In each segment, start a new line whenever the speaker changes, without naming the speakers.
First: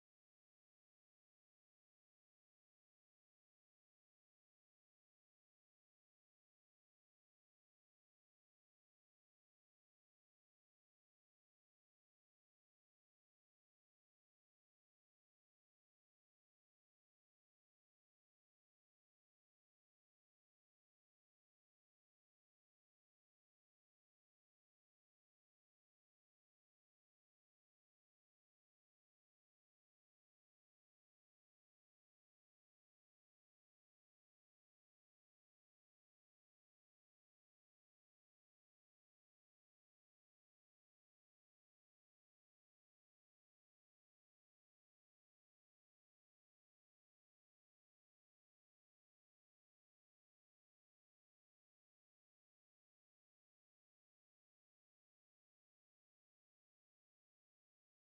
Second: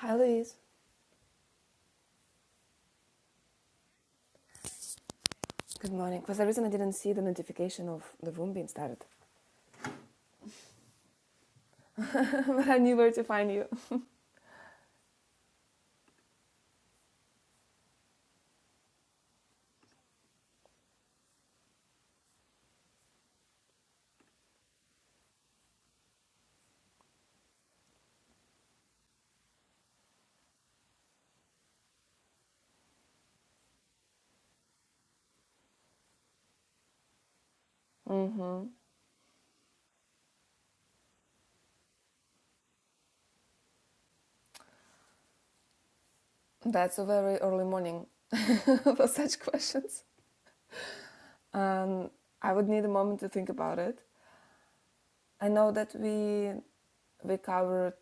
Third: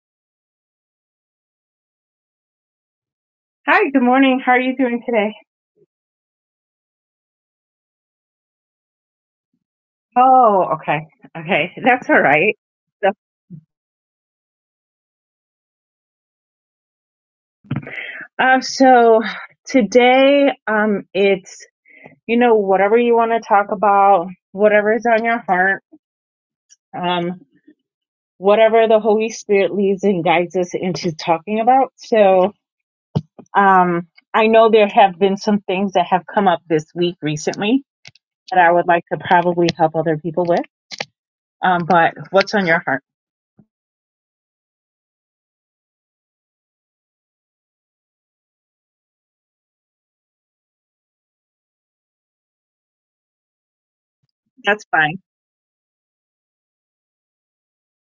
Hi, Louise.
Hi, good morning. How are you doing today?
Good morning. For some reason, I didn't see the notification of the room being started,
Oh, okay. Okay. That's all right.
but I knew
So,
where to find you.
um, so today, um, it's, you know, whatever you want to talk about, whatever is on your heart, um, whatever the Holy Spirit leads and guides us into talking about. So, um, I know there have been some things that have come up this week recently that
hmm
I would like to probably help other people with. Um, but what's on your heart?
That's a very early morning for such questions. Um, I would need a moment to think about it.
That's fine.
I know that we we covered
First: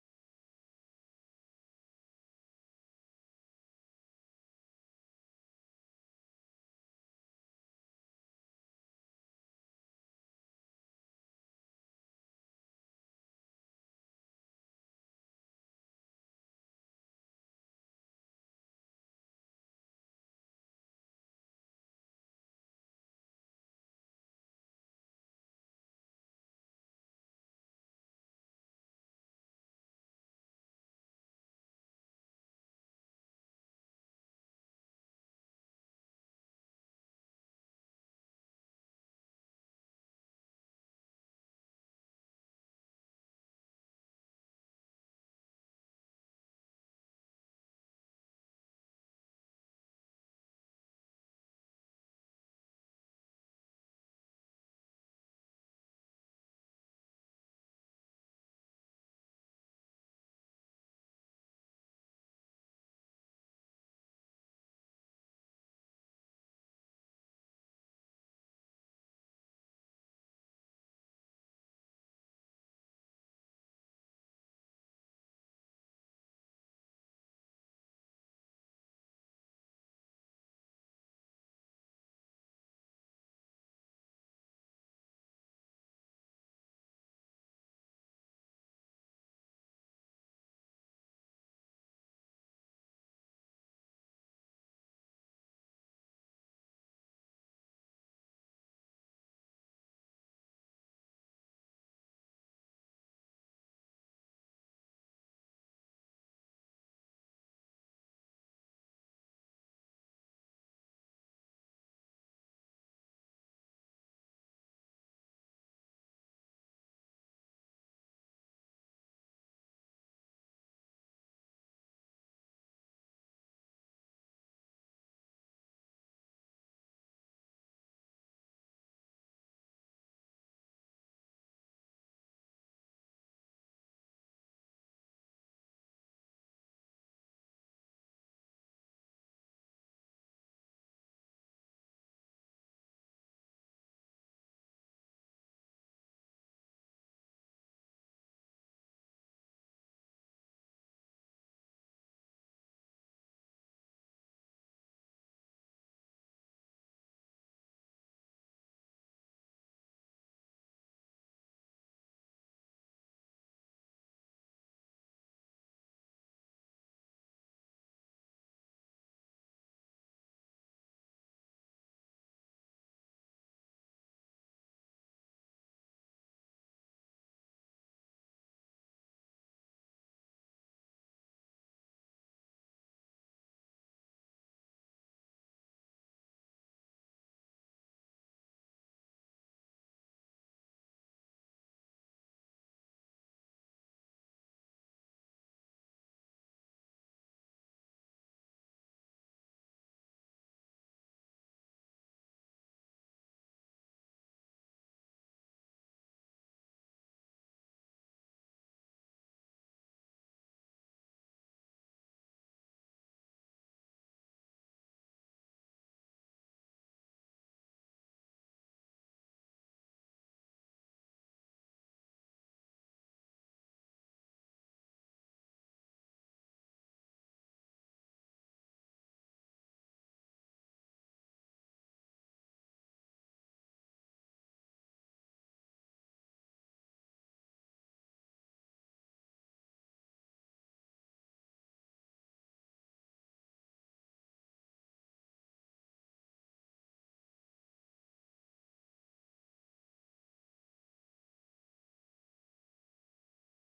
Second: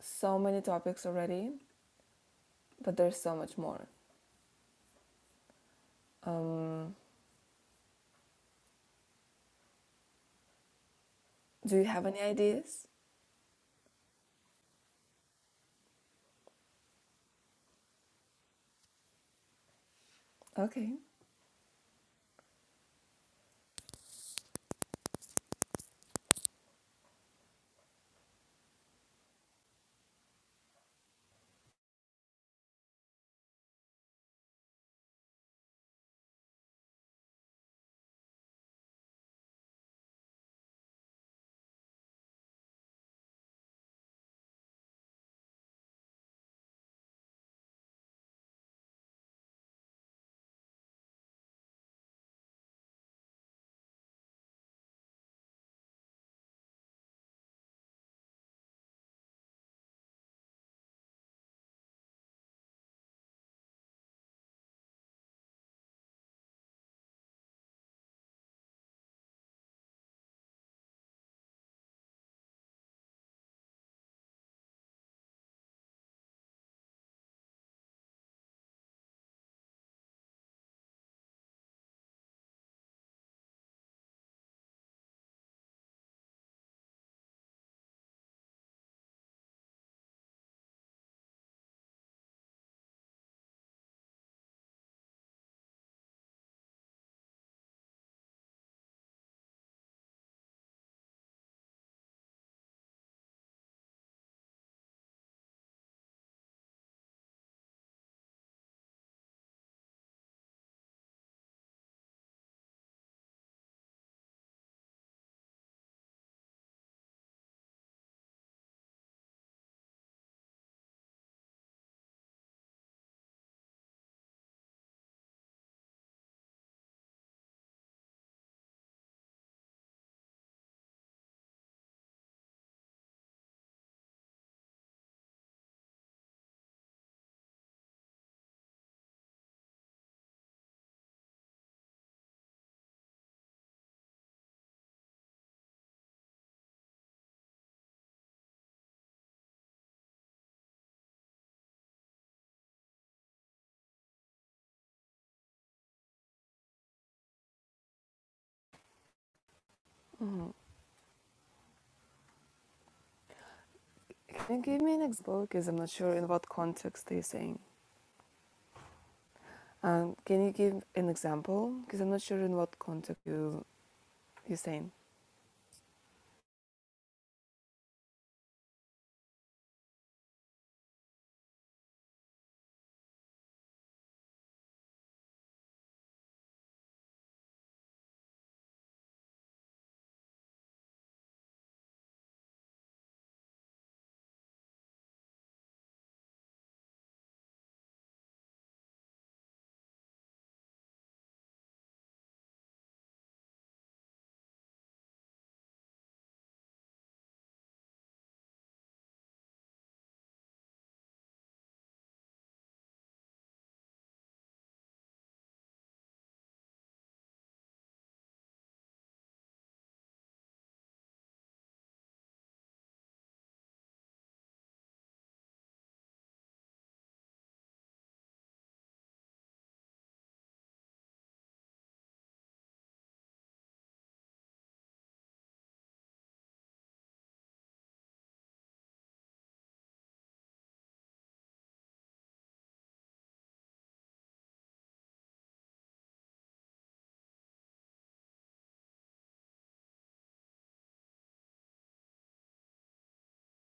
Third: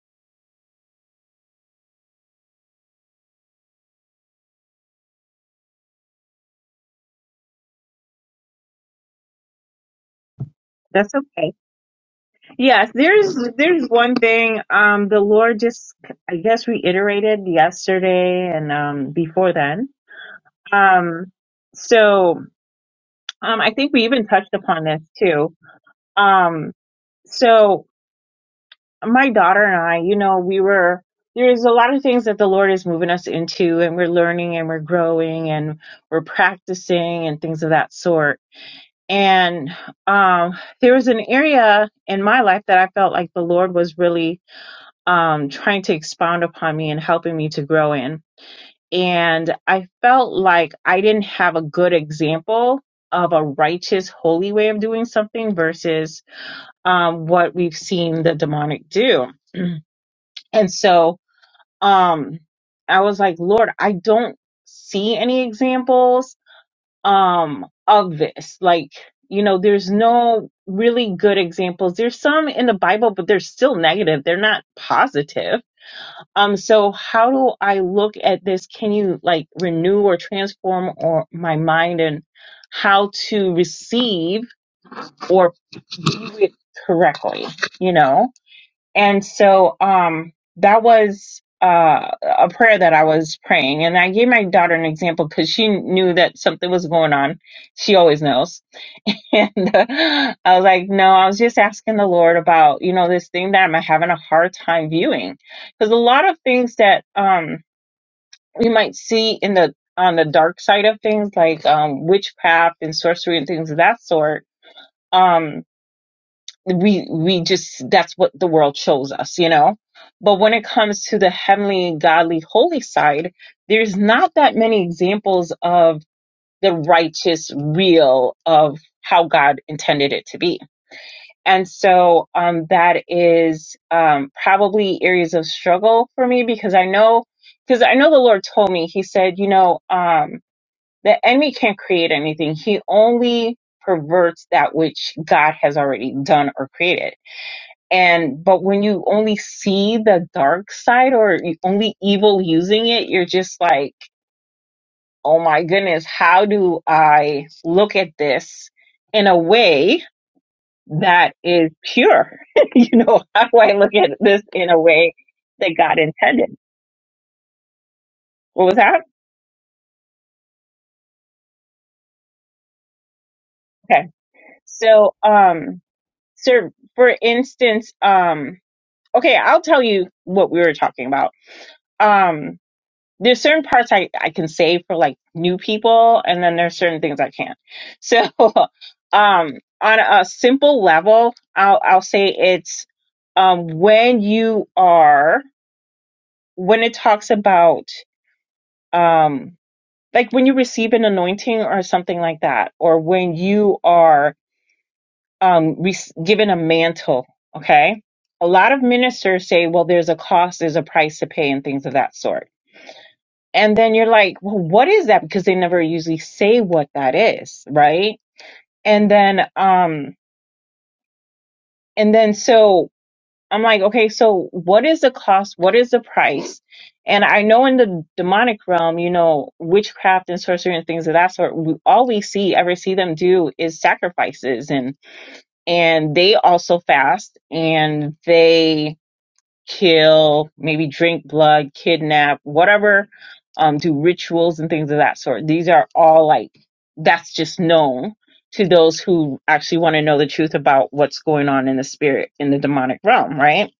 so many topics already, but there's so much more. Um,
That's okay.
do you have any ideas?
Yes, there's there's one thing um the Lord just I guess reiterated yesterday and um before then.
Okay.
Um so um I think we even touched upon this too. Um so my daughter and I, you know, we were there's a lot of things that the Lord is moving us into and we're learning and we're growing and we're practicing and things of that sort. And um there was an area in my life that I felt like the Lord was really um, trying to expound upon me and helping me to grow in. And I felt like I didn't have a good example of a righteous, holy way of doing something versus um, what we've seen the demonic do. And so um, I was like, Lord, I don't see any examples um, of this. Like, you know, there's no really good examples. There's some in the Bible, but they're still negative, they're not positive um, so how do I look at this? Can you like renew or transform or my mind and how to receive or do it correctly, you know? And so um that was uh a prayer that I was praying and I gave my daughter an example because she knew that something was going on. She always knows. And uh, I was like, no, I was just asking the Lord about, you know, this thing that I'm having a hard time viewing. Because a lot of things that um you might see in the on the dark side of things like um witchcraft and sorcery and things of that sort um we we just that's what the world shows us you know but when it comes to the heavenly godly holy side there's not that many examples of the righteous real of how god intended it to be and so um that is um probably areas of struggle for me because i know because i know the lord told me he said you know um the enemy can't create anything. He only perverts that which God has already done or created. And but when you only see the dark side or only evil using it, you're just like, "Oh my goodness, how do I look at this in a way that is pure?" you know, how do I look at this
Can you
in a
give me an
way
example? Because
that
I'm not
God
sure in what
intended?
context they're saying.
What was that?
Um, can you give an example? Because I'm not sure in what context you
Okay.
you're saying.
So, um, so for instance, um, okay, I'll tell you what we were talking about. Um, there's certain parts I, I can say for like new people, and then there's certain things I can't. So, um, on a simple level, I'll I'll say it's um when you are when it talks about um like when you receive an anointing or something like that, or when you are um, re- given a mantle. Okay. A lot of ministers say, well, there's a cost, there's a price to pay, and things of that sort. And then you're like, well, what is that? Because they never usually say what that is. Right. And then, um, and then so I'm like, okay, so what is the cost? What is the price? And I know in the demonic realm, you know, witchcraft and sorcery and things of that sort, we, all we see, ever see them do is sacrifices and. and they also fast and they kill, maybe drink blood, kidnap, whatever, um, do rituals and things of that sort. These are all like, that's just known to those who actually want to know the truth about what's going on in the spirit, in the demonic realm, right?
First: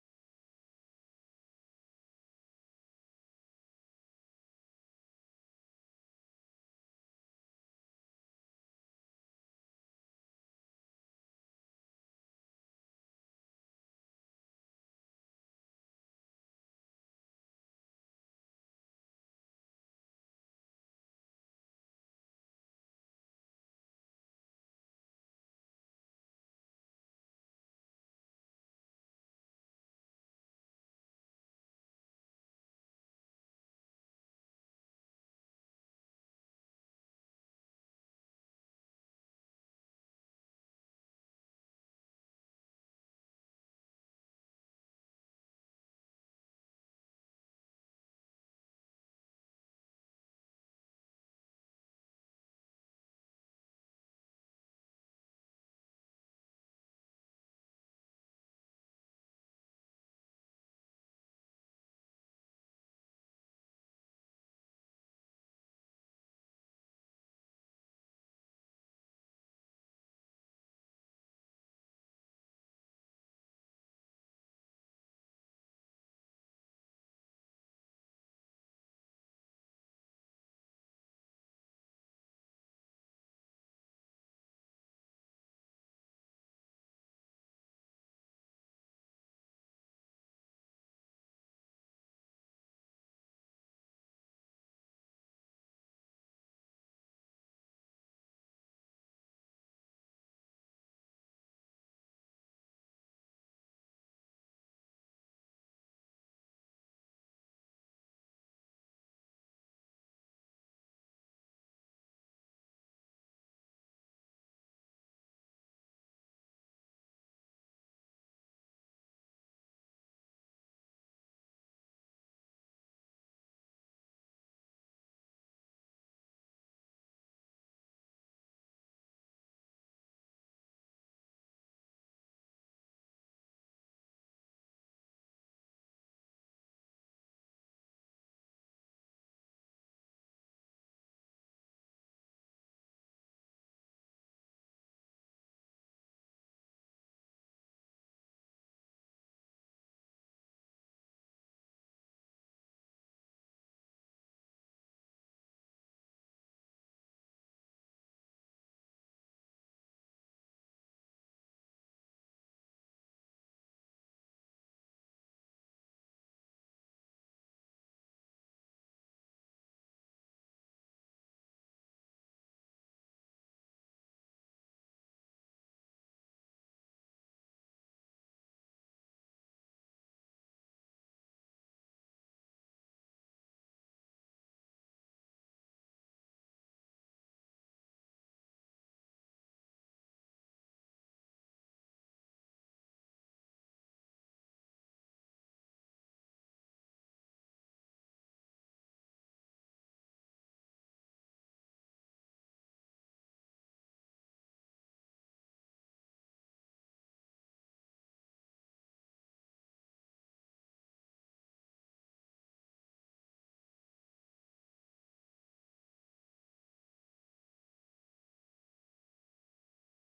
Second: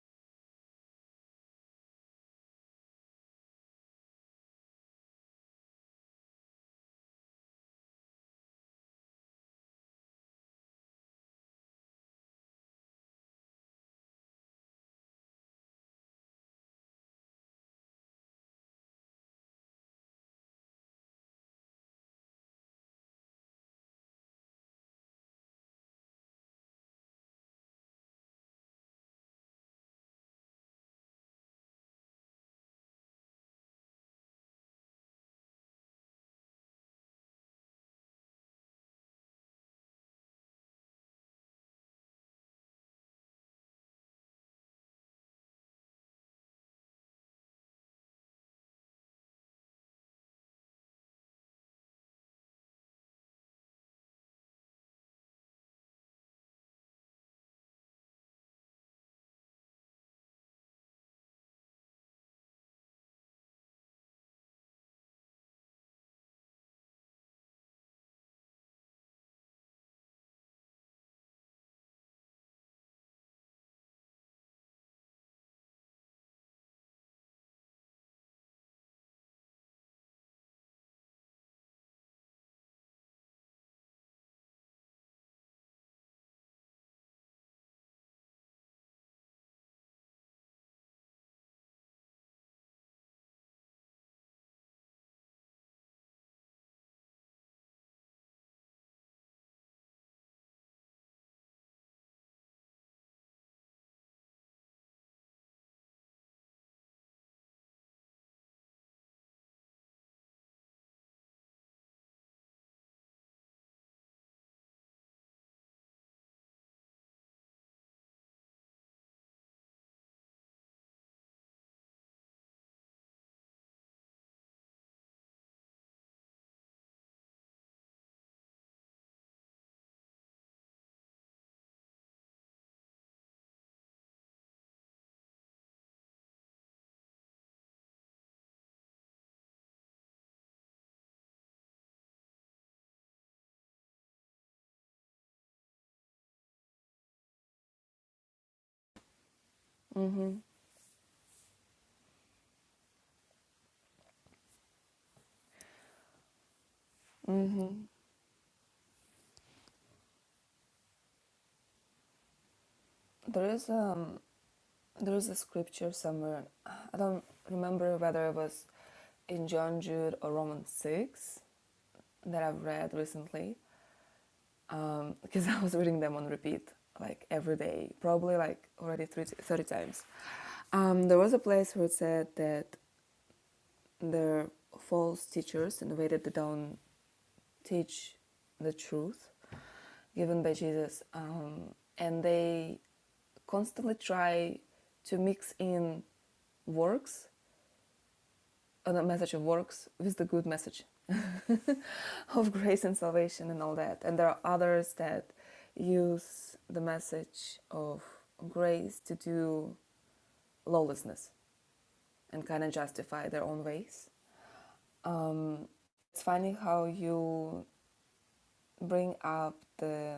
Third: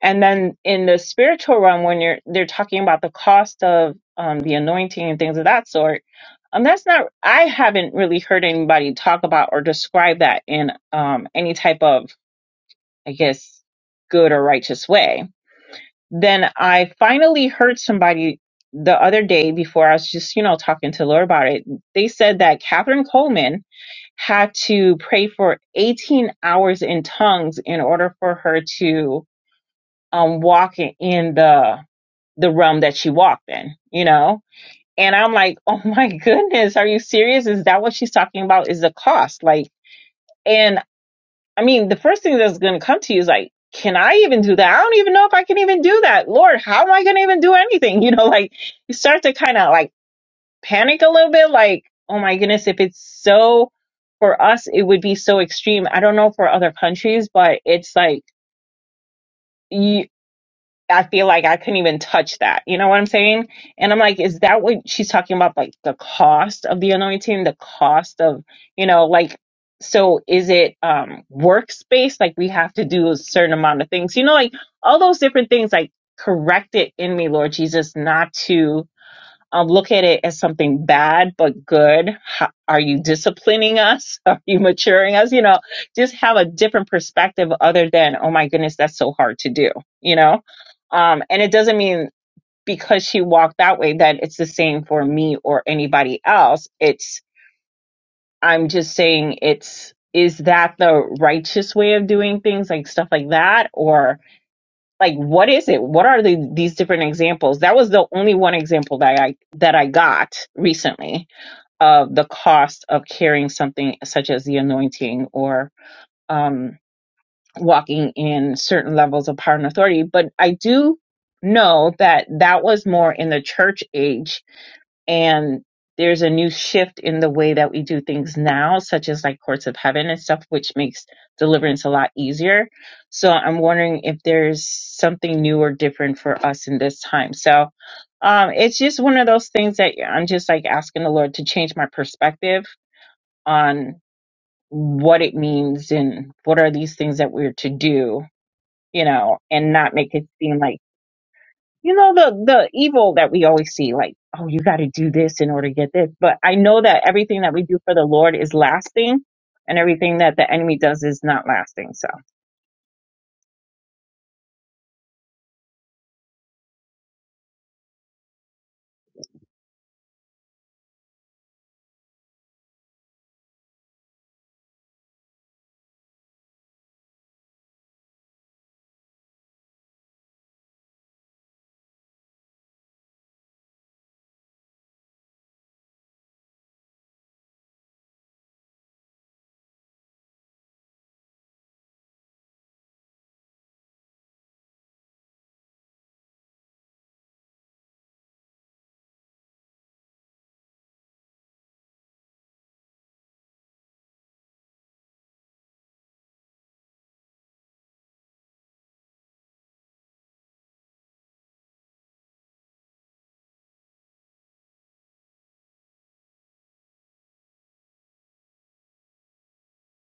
And then in the spiritual realm, when you're, they're talking about the cost of um, the anointing and things of that sort. Um, that's not. I haven't really heard anybody talk about or describe that in um, any type of I guess, good or righteous way. Then I finally heard somebody the other day before I was just, you know, talking to Laura about it. They said that Catherine Coleman had to pray for 18 hours in tongues in order for her to um, walk in in the the realm that she walked in, you know? And I'm like, oh my goodness, are you serious? Is that what she's talking about? Is the cost like? and I mean, the first thing that's going to come to you is like, can I even do that? I don't even know if I can even do that. Lord, how am I going to even do anything? You know, like you start to kind of like panic a little bit, like, oh my goodness, if it's so for us, it would be so extreme. I don't know for other countries, but it's like, you. I feel like I couldn't even touch that. You know what I'm saying? And I'm like, is that what she's talking about? Like the cost of the anointing, the cost of, you know, like, so is it um workspace? Like we have to do a certain amount of things, you know, like all those different things, like correct it in me, Lord Jesus, not to um, look at it as something bad but good. How, are you disciplining us? Are you maturing us? You know, just have a different perspective other than, oh my goodness, that's so hard to do, you know? Um, and it doesn't mean because she walked that way that it's the same for me or anybody else. It's, I'm just saying it's, is that the righteous way of doing things, like stuff like that? Or, like what is it what are the, these different examples that was the only one example that i that i got recently of the cost of carrying something such as the anointing or um walking in certain levels of power and authority but i do know that that was more in the church age and there's a new shift in the way that we do things now, such as like courts of heaven and stuff, which makes deliverance a lot easier. So I'm wondering if there's something new or different for us in this time. So um, it's just one of those things that I'm just like asking the Lord to change my perspective on what it means and what are these things that we're to do, you know, and not make it
Mhm.
seem like you know the the evil that we always see like oh you got to do this in order to get this but i know that everything that we do for the lord is lasting and everything that the enemy does is not lasting so
There is um there is a scripture somewhere. I don't remember whether it was in John Jude or Romans six that I've read recently. Um, because I was reading them on repeat like every day, probably like already 30, 30 times. Um, there was a place where it said that the false teachers in the way that they don't teach the truth given by Jesus. Um, and they constantly try to mix in works, uh, the message of works, with the good message of grace and salvation and all that. And there are others that use the message of grace to do lawlessness and kind of justify their own ways. Um, it's funny how you bring up the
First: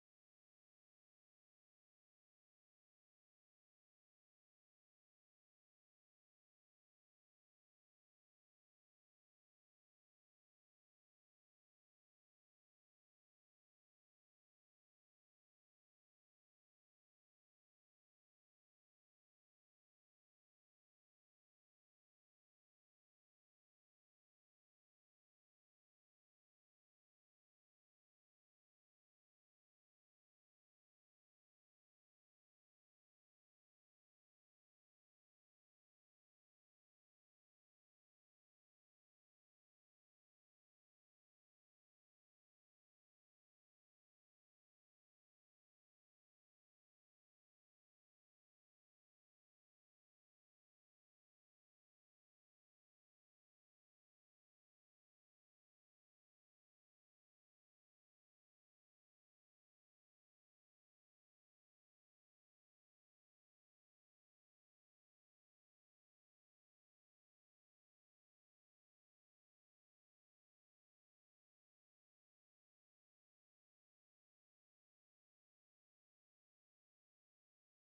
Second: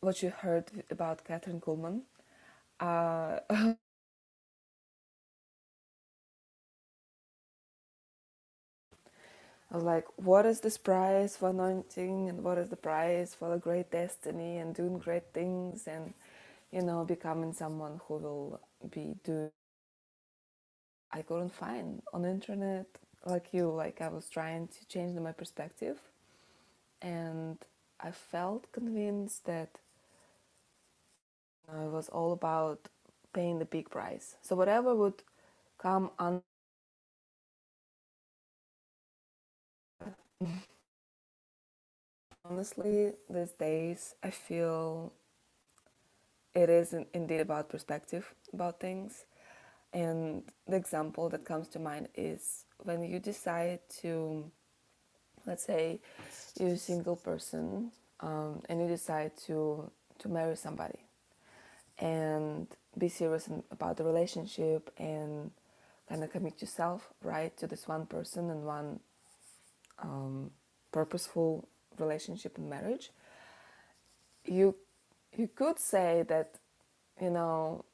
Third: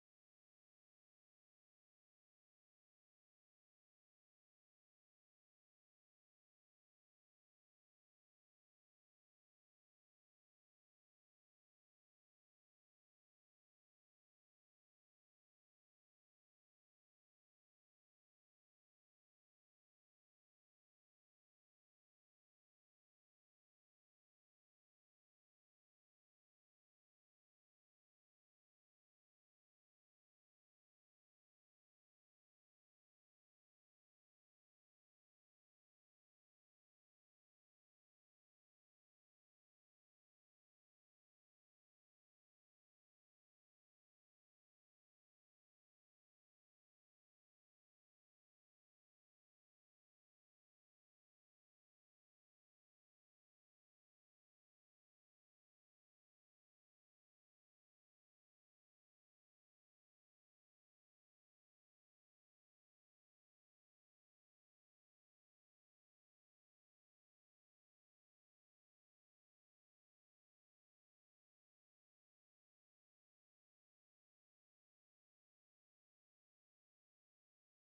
what you heard about Catherine Kuhlman. Uh, like, what is this prize for anointing, and what is the prize for a great destiny, and doing great things, and you know, becoming someone who will be doing. I couldn't find on the internet like you. Like I was trying to change my perspective, and I felt convinced that it was all about paying the big price. So whatever would come, honestly, these days, I feel it is indeed about perspective about things. And the example that comes to mind is when you decide to, let's say, you're a single person um, and you decide to to marry somebody and be serious about the relationship and kind of commit yourself right to this one person and one purposeful relationship and marriage, you you could say that you know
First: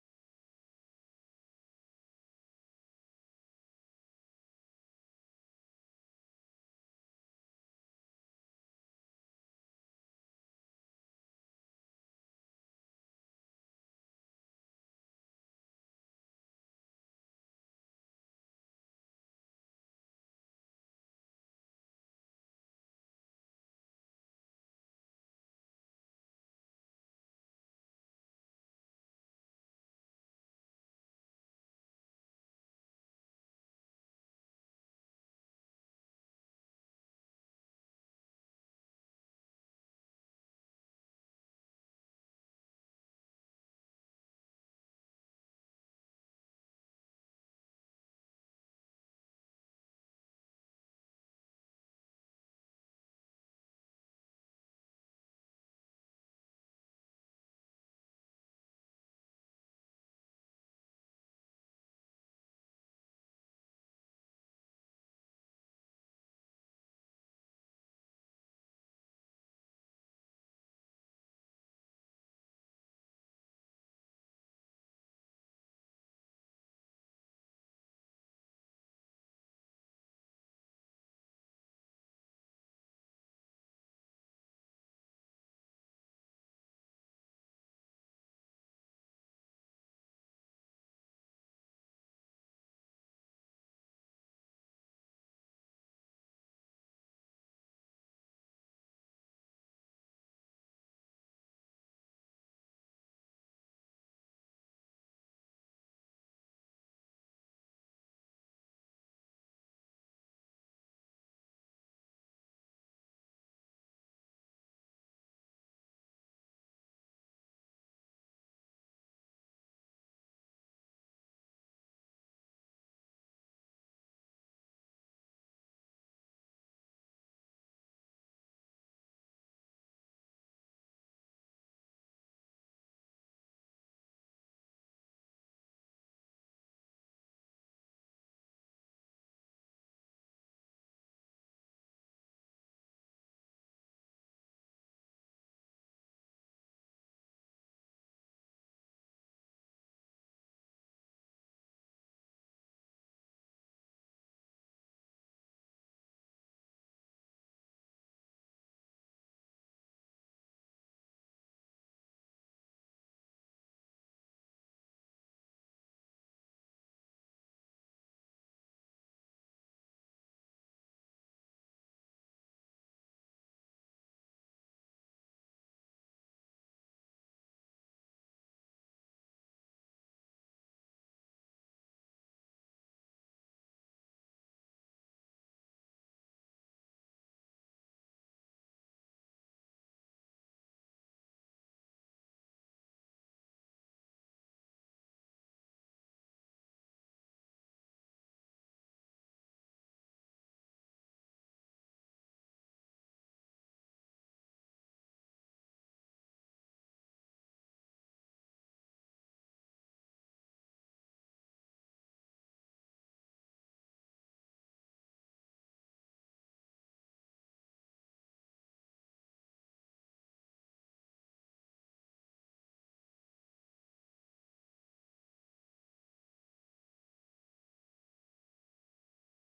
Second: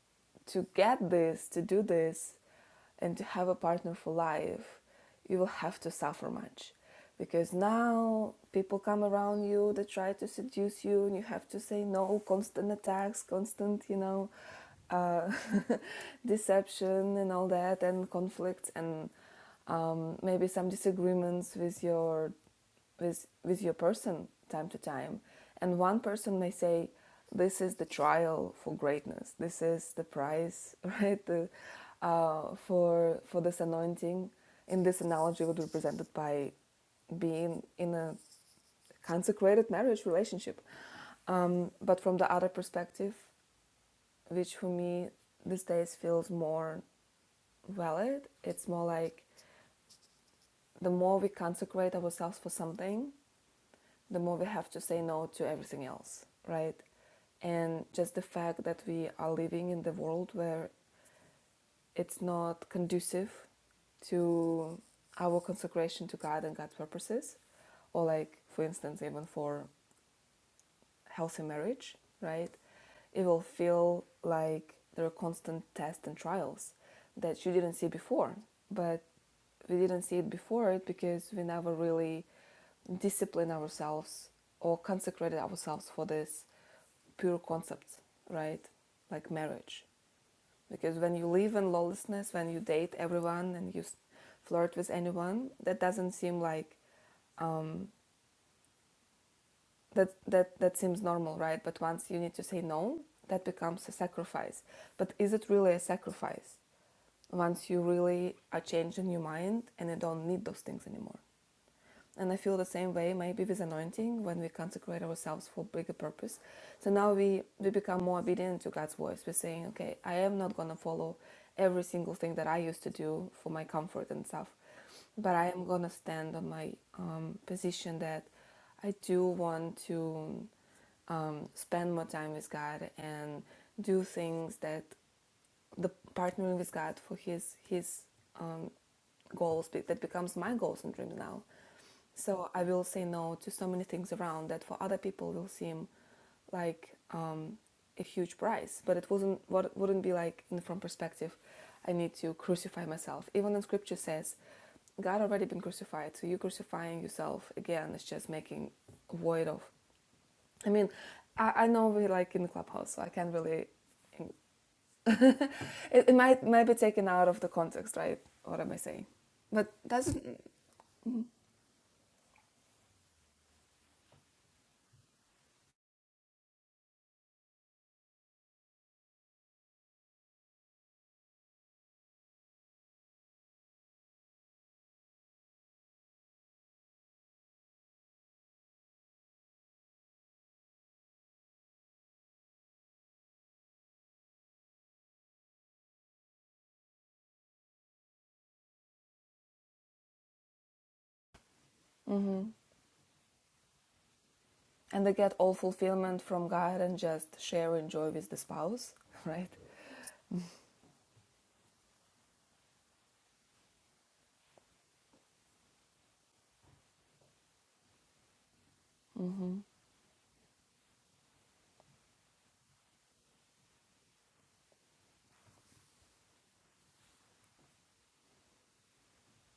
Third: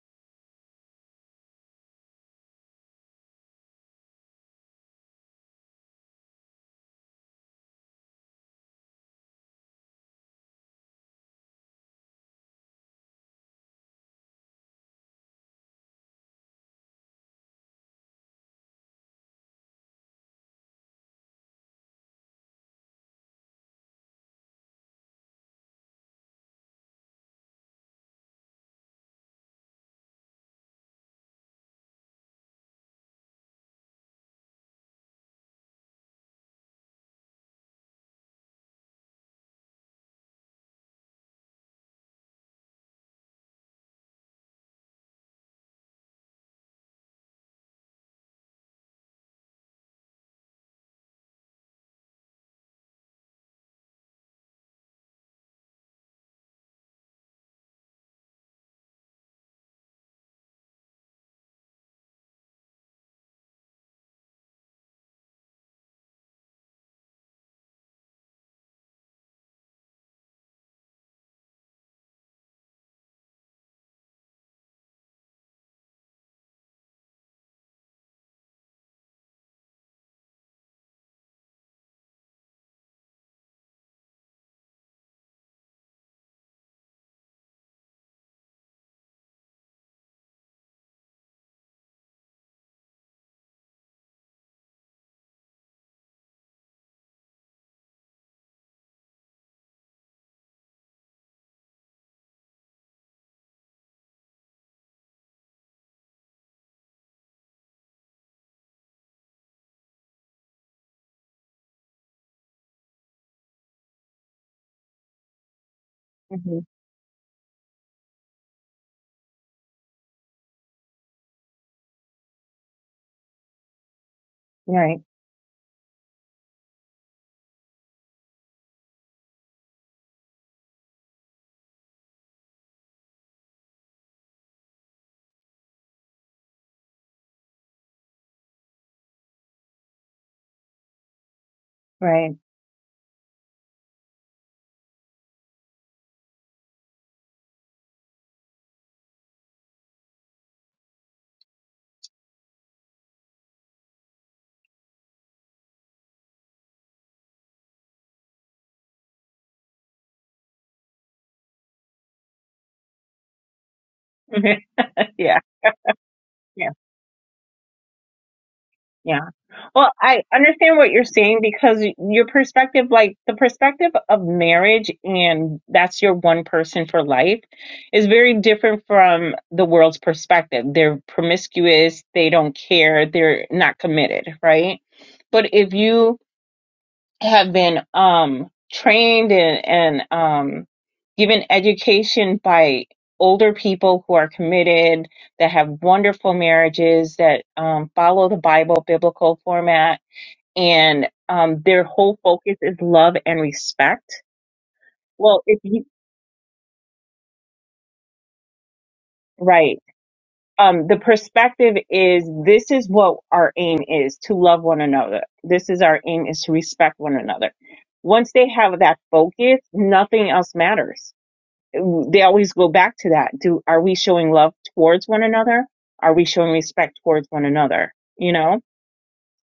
to get this, to do this, and to have a partner for life, you will have to suffer much. Because now people come around you, they try to seduce you, and you have to say no, constant attacks, constant, you know, uh, deception and all that, and conflicts, and um, maybe some disagreements with your with with your person time to time and one person may say this is the trial for greatness this is the prize right the, uh, for for this anointing in this analogy it would be represented by being in a consecrated marriage relationship um, but from the other perspective which for me these days feels more valid it's more like the more we consecrate ourselves for something the more we have to say no to everything else, right? And just the fact that we are living in the world where it's not conducive to our consecration to God and God's purposes, or like, for instance, even for healthy marriage, right? It will feel like there are constant tests and trials that you didn't see before, but we didn't see it before it because we never really disciplined ourselves or consecrated ourselves for this pure concept, right? Like marriage. Because when you live in lawlessness, when you date everyone and you flirt with anyone, that doesn't seem like that that that seems normal right but once you need to say no that becomes a sacrifice but is it really a sacrifice once you really are changing your mind and you don't need those things anymore and I feel the same way maybe with anointing when we consecrate ourselves for bigger purpose.
hmm
So now we, we become more obedient to God's voice. We're saying, okay, I am not going to follow every single thing that I used to do for my comfort and stuff,
Right,
but I am going to stand on my um, position that I do want to um, spend more time with God and do things that the partnering with God for His His um, goals that becomes my goals and dreams now.
right.
So I will say no to so many things around that for other people will seem like um, a huge price, but it wasn't. What wouldn't be like in from perspective. I need to crucify myself. Even in Scripture says, God already been crucified, so you crucifying yourself again is just making void of. I mean, I, I know we like in the clubhouse, so I can't really
yeah
it, it might might
Yeah,
be taken out of the context, right? What am I saying?
yeah.
But
Well, I
doesn't
understand what you're saying because your perspective, like the perspective of marriage, and that's your one person for life, is very different from the world's perspective. They're promiscuous, they don't care, they're not committed, right? But if you have been um, trained and, and um, given education by older people who are committed, that have wonderful marriages, that um, follow the Bible biblical format, and um, their whole focus is love and respect.
and they get
Well,
all
if you,
fulfillment from God and just share and joy with the spouse, right?
right. Um, the perspective is this is what our aim is to love one another. This is our aim is to respect one another. Once they have that focus, nothing else matters they always go back to that. Do are we showing love towards one another? Are we showing respect towards one another? You know?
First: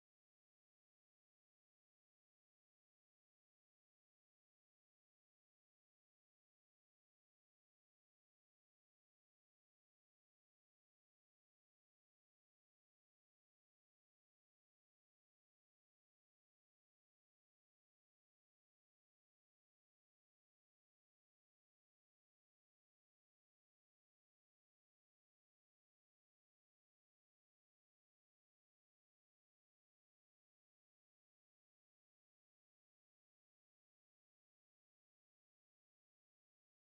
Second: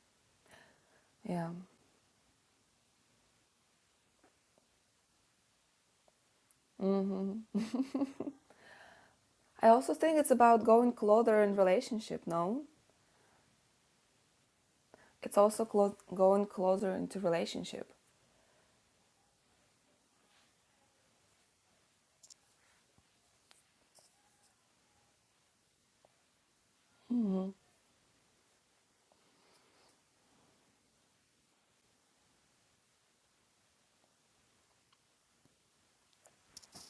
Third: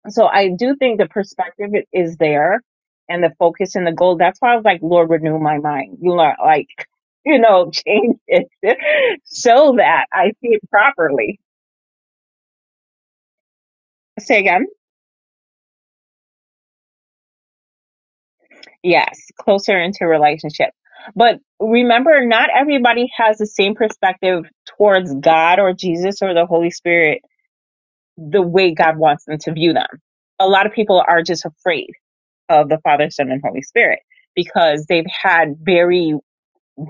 So I do think the
Yeah.
perspective is there and the focus and the goal. That's why I was like, Lord, renew my mind. You know, like, you know, change it
I
so
also
that
think
I
it's
see
about
it
going
properly.
closer in relationship. No,
Say again.
it's also clo- going closer into relationship.
Yes, closer into relationship. But remember, not everybody has the same perspective towards God or Jesus or the Holy Spirit the way God wants them to view them. A lot of people are just afraid of the Father, Son, and Holy Spirit because they've had very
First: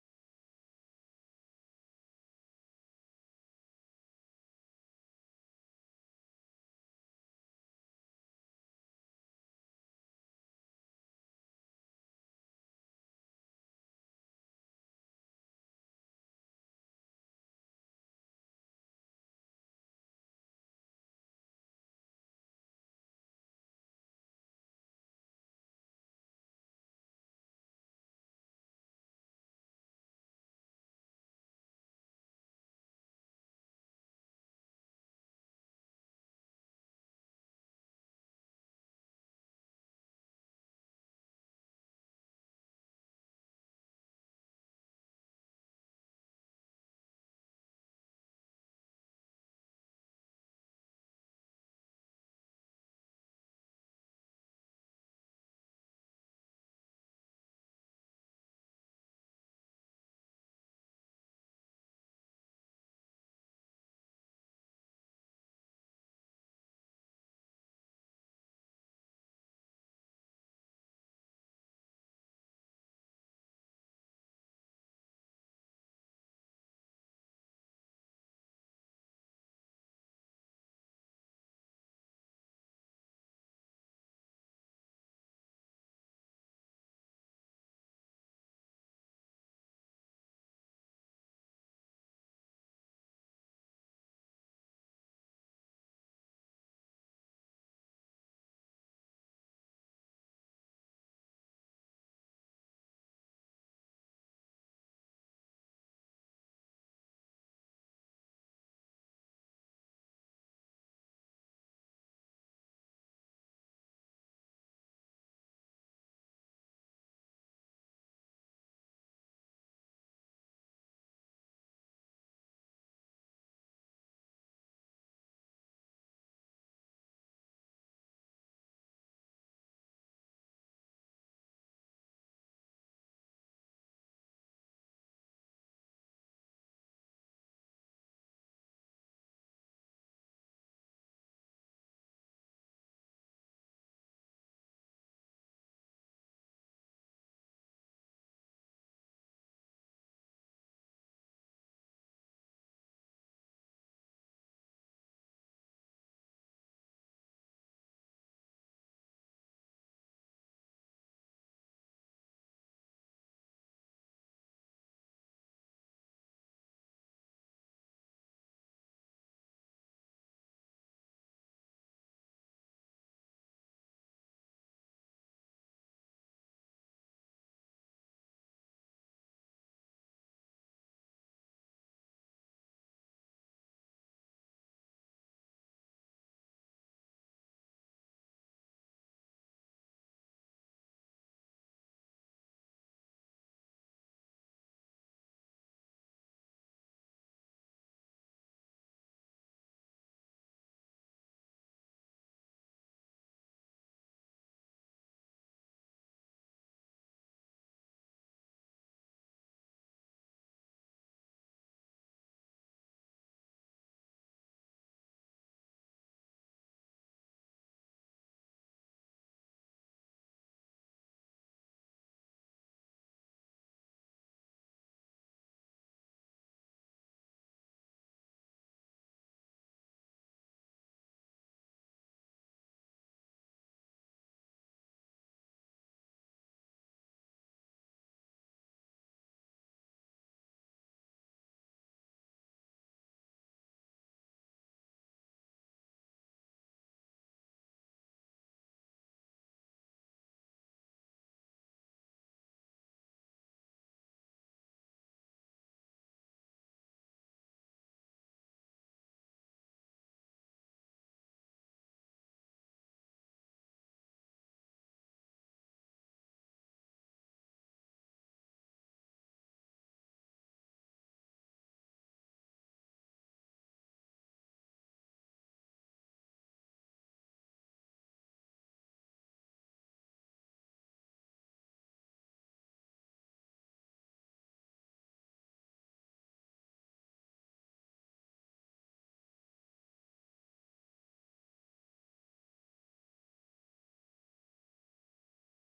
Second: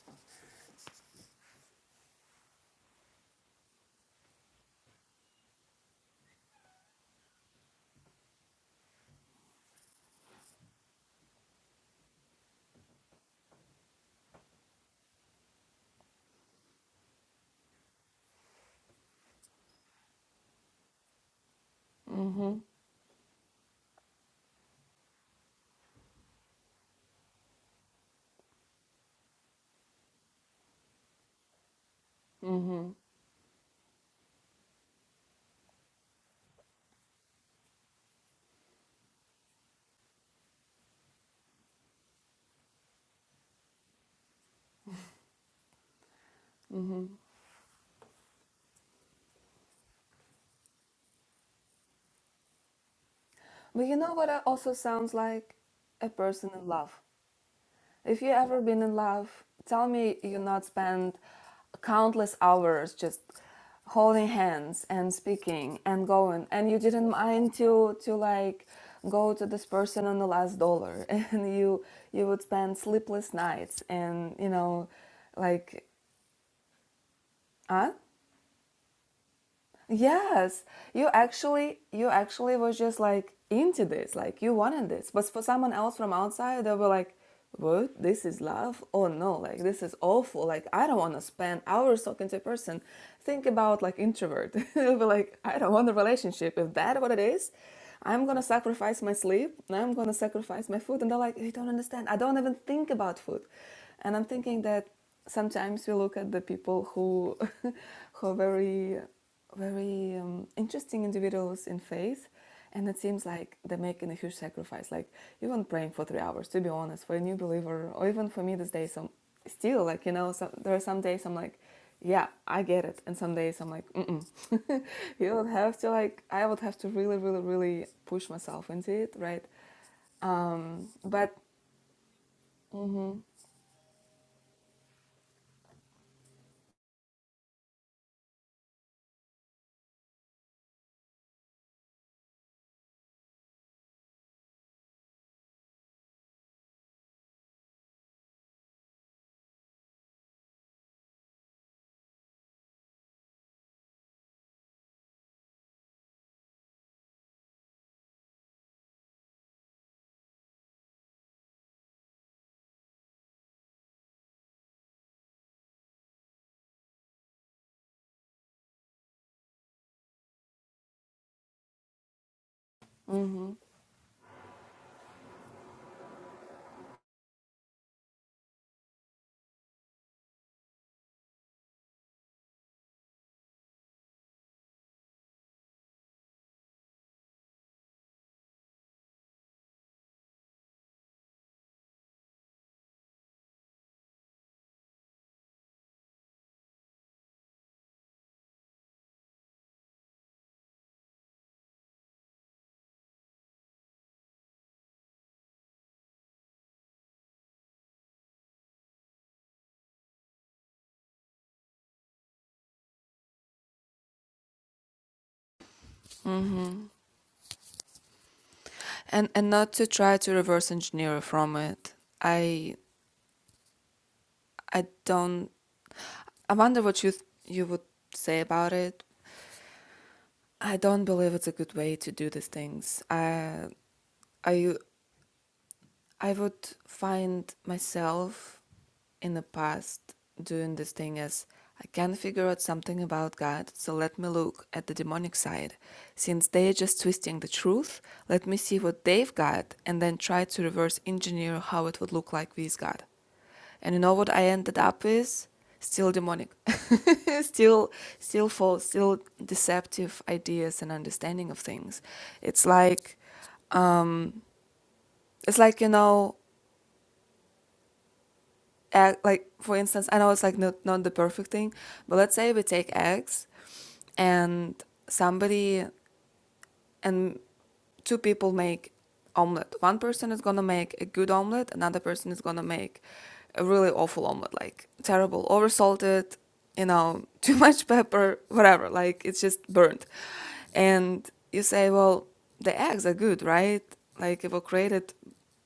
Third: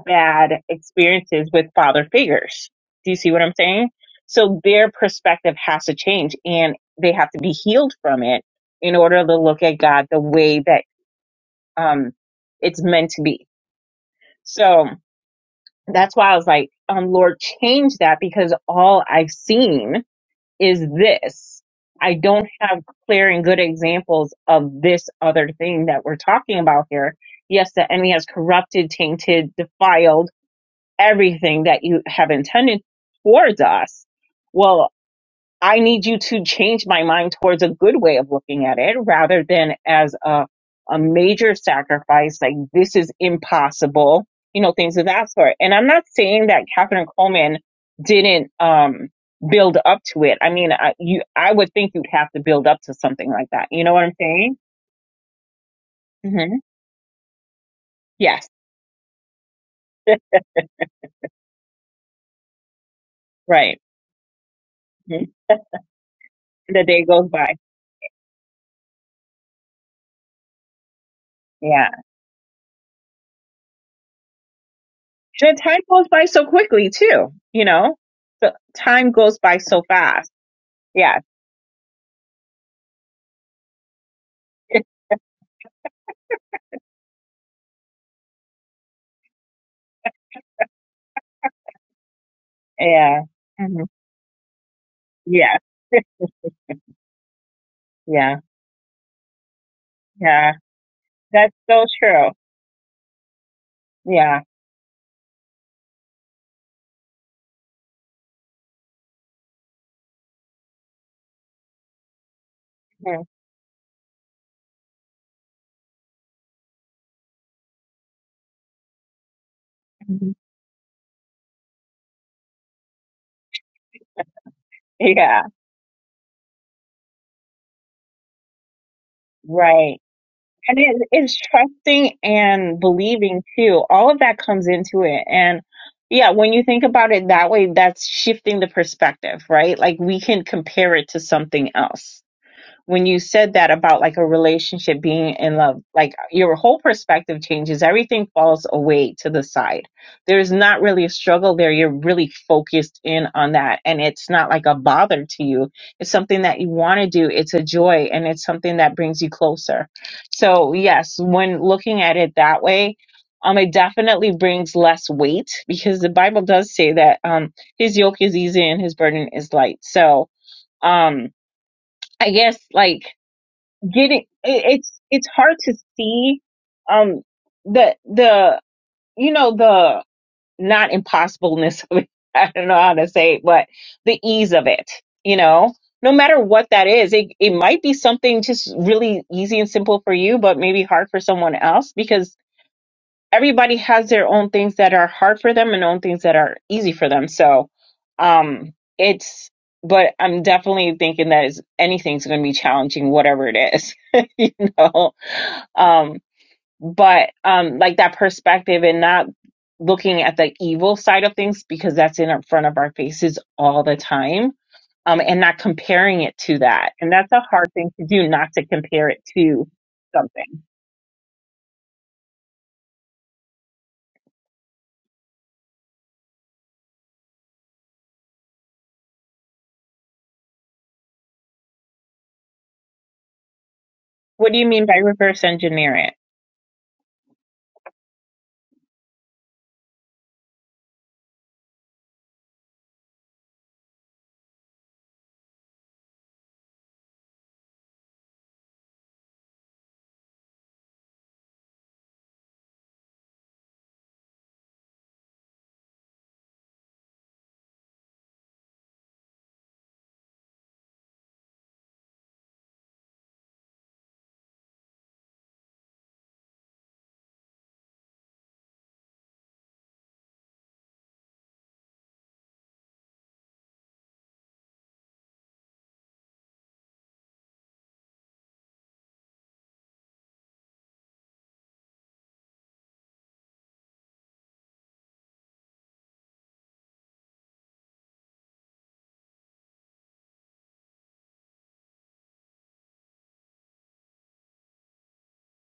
bad experiences with father figures. Do you see what I'm saying? So their perspective has to change and they have to be healed from it in order to look at God the way that um it's meant to be. So that's why I was like, um, Lord, change that because all I've seen is this. I don't have clear and good examples of this other thing that we're talking about here. Yes, the enemy has corrupted, tainted, defiled everything that you have intended towards us. Well, I need you to change my mind towards a good way of looking at it rather than as a, a major sacrifice, like this is impossible, you know, things of that sort. And I'm not saying that Katherine Coleman didn't, um, build up to it. I mean, I, you, I would think you'd have to build up to something like that. You
But
know
you
what
know
I'm
what? It
saying?
also sounds like a person
hmm
in love. If you
Yes.
ever been in love, tell me you not spend countless hours just
Right.
holding hands and
hmm
speaking and going and you
The day
didn't
goes
mind
by.
to to like go to this person on the last dollar and you
Yeah.
you would spend sleepless nights and you know
And the time
like
goes by so quickly too, you
huh?
know, so time goes by so fast.
Yes, you
Yeah.
actually you actually was just like into this, like you wanted this. But for someone else from outside, they were like, "What? This is love? Oh no! Like this is awful! Like I don't want to spend hours talking to a person."
Yeah.
Think about
hmm
like introvert. They'll be like,
Yeah.
"I don't want a relationship. If that what it is, I'm
Yeah.
gonna sacrifice my sleep. and I'm gonna
Yeah.
sacrifice my food." And they're like, "You
That's
don't
so
understand. I
true.
don't even think about food." And I'm
Yeah.
thinking that sometimes we look at the people who who are very very um, interesting individuals in faith and it
Mhm.
seems like they're making a huge sacrifice like even praying for three hours to be honest for a new believer or even for me this day some still like you know
Mhm.
some, there are some days i'm like yeah i get it and some days i'm like Mm-mm. you
Yeah.
would have to like i would have to really really really push myself into it right
Right. And
Um,
it,
but
it's trusting and believing too. All of that comes into it. And yeah, when you think about it that way, that's shifting the perspective, right? Like we can compare it to something else when you said that about like a relationship being in love, like your whole perspective changes. Everything falls away to the side. There's not really a struggle there. You're really focused in on that. And it's not like a bother to you. It's something that you want to do. It's a joy and it's something that brings you closer. So, yes, when looking at it that way, um, it definitely brings less weight because the Bible does say that um, his yoke is easy and his burden is light. So, um, I guess like getting it, it's it's hard to see um the the you know the not impossibleness of it i don't know how to say it but the ease of it you know no matter what that is it, it might be something just really easy and simple for you but maybe hard for someone else because everybody has their own things that are hard for them and own things that are easy for them. So um it's but I'm definitely thinking that is anything's gonna be challenging, whatever it is. you know. Um but um like that perspective and not looking at the evil side of things because that's in front of our faces all the time um and not comparing it to
mm-hmm.
that and that's a hard thing to do not to compare it
and and
to
not to try to
something
reverse engineer from it i i don't i wonder what you th- you would say about it I don't believe it's a good way to do these things. I
what do you
I
mean by reverse engineer it?
I would find myself in the past doing this thing as I can't figure out something about God, so let me look at the demonic side. Since they are just twisting the truth, let me see what they've got and then try to reverse engineer how it would look like with God. And you know what I ended up with? Still demonic. still still false, still deceptive ideas and understanding of things. It's like it's like, you know, egg, like for instance, I know it's like not, not the perfect thing, but let's say we take eggs and somebody and two people make omelet. One person is gonna make a good omelet, another person is gonna make a really awful omelet, like terrible, oversalted, you know, too much pepper, whatever. Like it's just burnt. And you say, well, the eggs are good, right? Like they were created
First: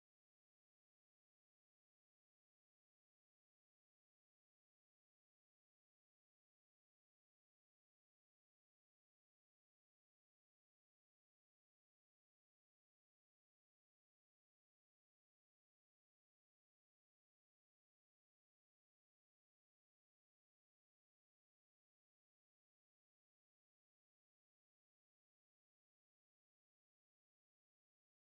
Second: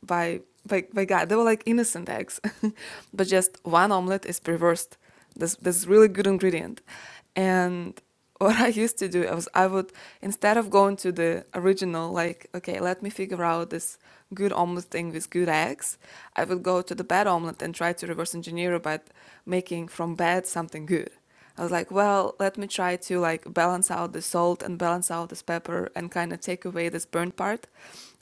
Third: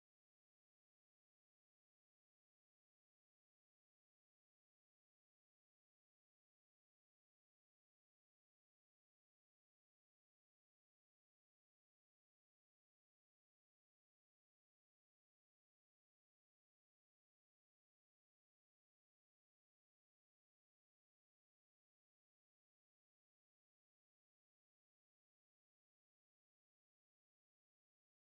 by by, by God. They were like innocent eggs, but just one omelet is perversed. This this really good ingredient, and what I used to do was I would instead of going to the original, like, okay, let me figure out this good omelet thing with good eggs, I would go to the bad omelet and try to reverse engineer it by making from bad something good. I was like, well, let me try to like balance out the salt and balance out this pepper and kind of take away this burnt part.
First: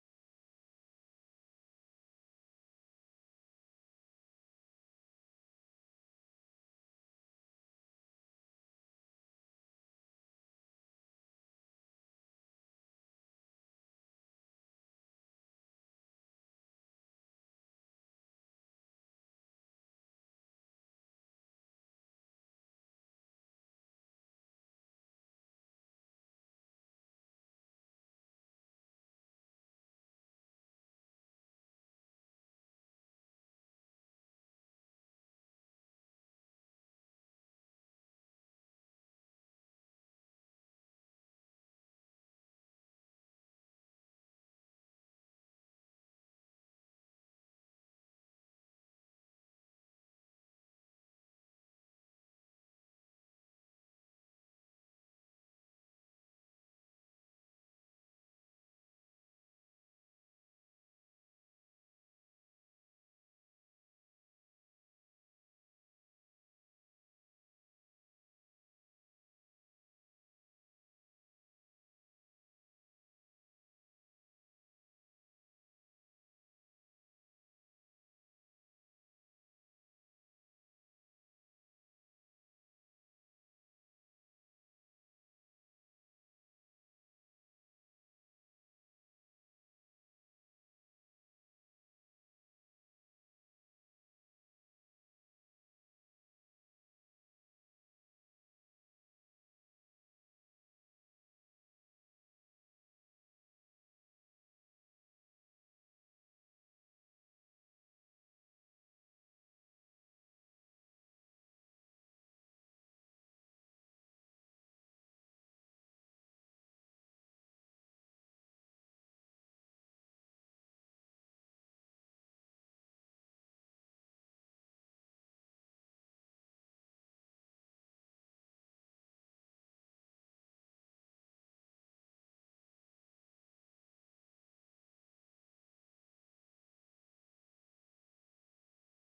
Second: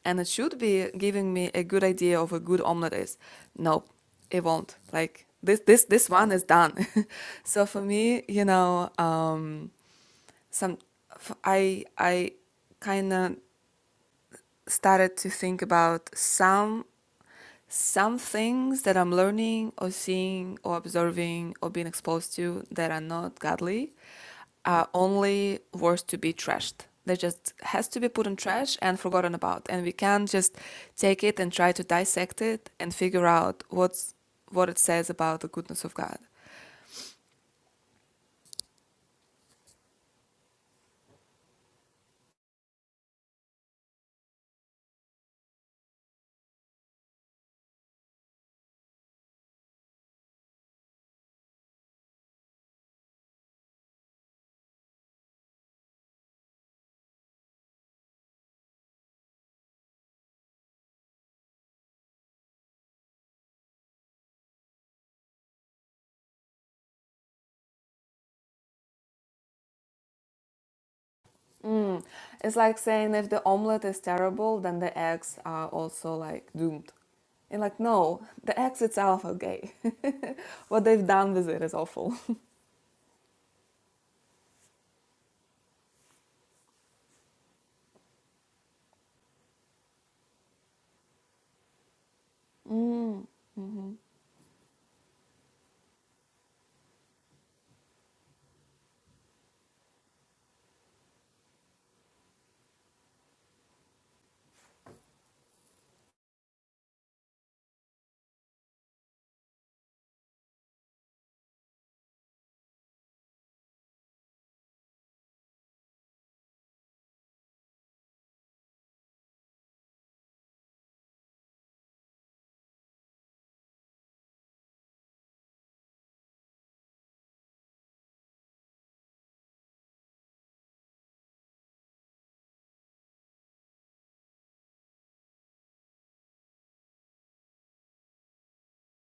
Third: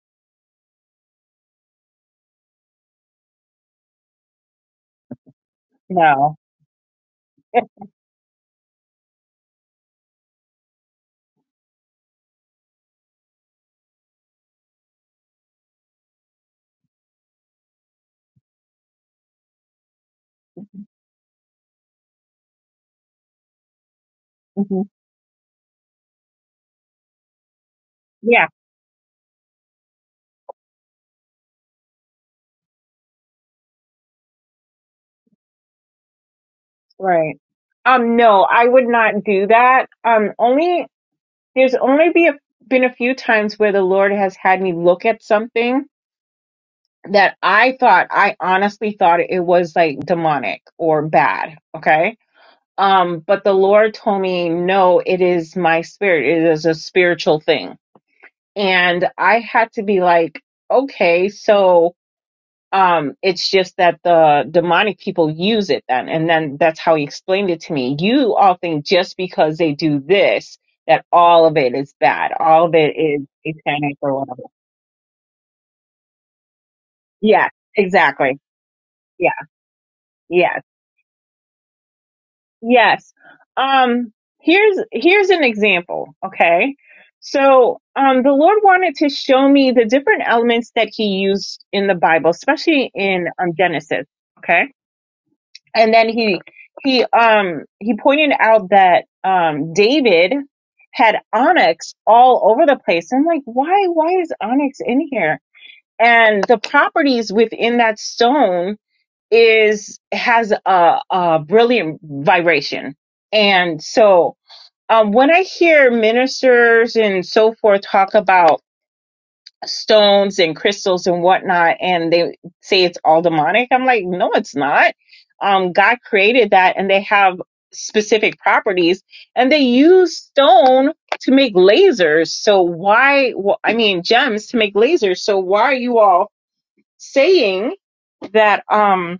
And it should be giving me a good idea of a good omelet is. Nope, it won't. Like this this this one
No.
is done. so for me, you know, um some I I kind of started to think about some some things that i'm learning or seeing or observing or being exposed to that are not godly
Mhm.
are only worth to be trashed they just has to be put in
Yeah,
trash and forgotten about and we can't just take it and try to dissect it and figure out what's what it says about the goodness of god
right. Um, no, I would not do that. Um, only there's only be a, been a few times where the Lord has had me look at something that I thought I honestly thought it was like demonic or bad. Okay. Um, but the Lord told me, no, it is my spirit. It is a spiritual thing. And I had to be like, okay, so, um, it's just that the demonic people use it then. And then that's how he explained it to me. You all think just because they do this, that all of it is
Mm.
bad.
It's
All of
like
it
saying
is
if the omelet
satanic
is
or whatever.
terrible, then the eggs are also like doomed.
Yeah,
And like, no,
exactly.
the eggs itself
Yeah.
are gay.
Yeah.
what they've done with it is awful.
Yes. Um here's here's an example, okay? So, um the Lord wanted to show me the different elements that he used in the Bible, especially
Mm.
in um Genesis, okay? And then he he um he pointed out that um David had onyx all over the place. I'm like, "Why why is onyx in here?" And the properties within that stone is has a, a brilliant vibration. And so um, when I hear ministers and so forth talk about stones and crystals and whatnot, and they say it's all demonic, I'm like, no, it's not. Um, God created that, and they have specific properties, and they use stone to make lasers. So why? wh- I mean, gems to make lasers. So why are you all saying that? Um,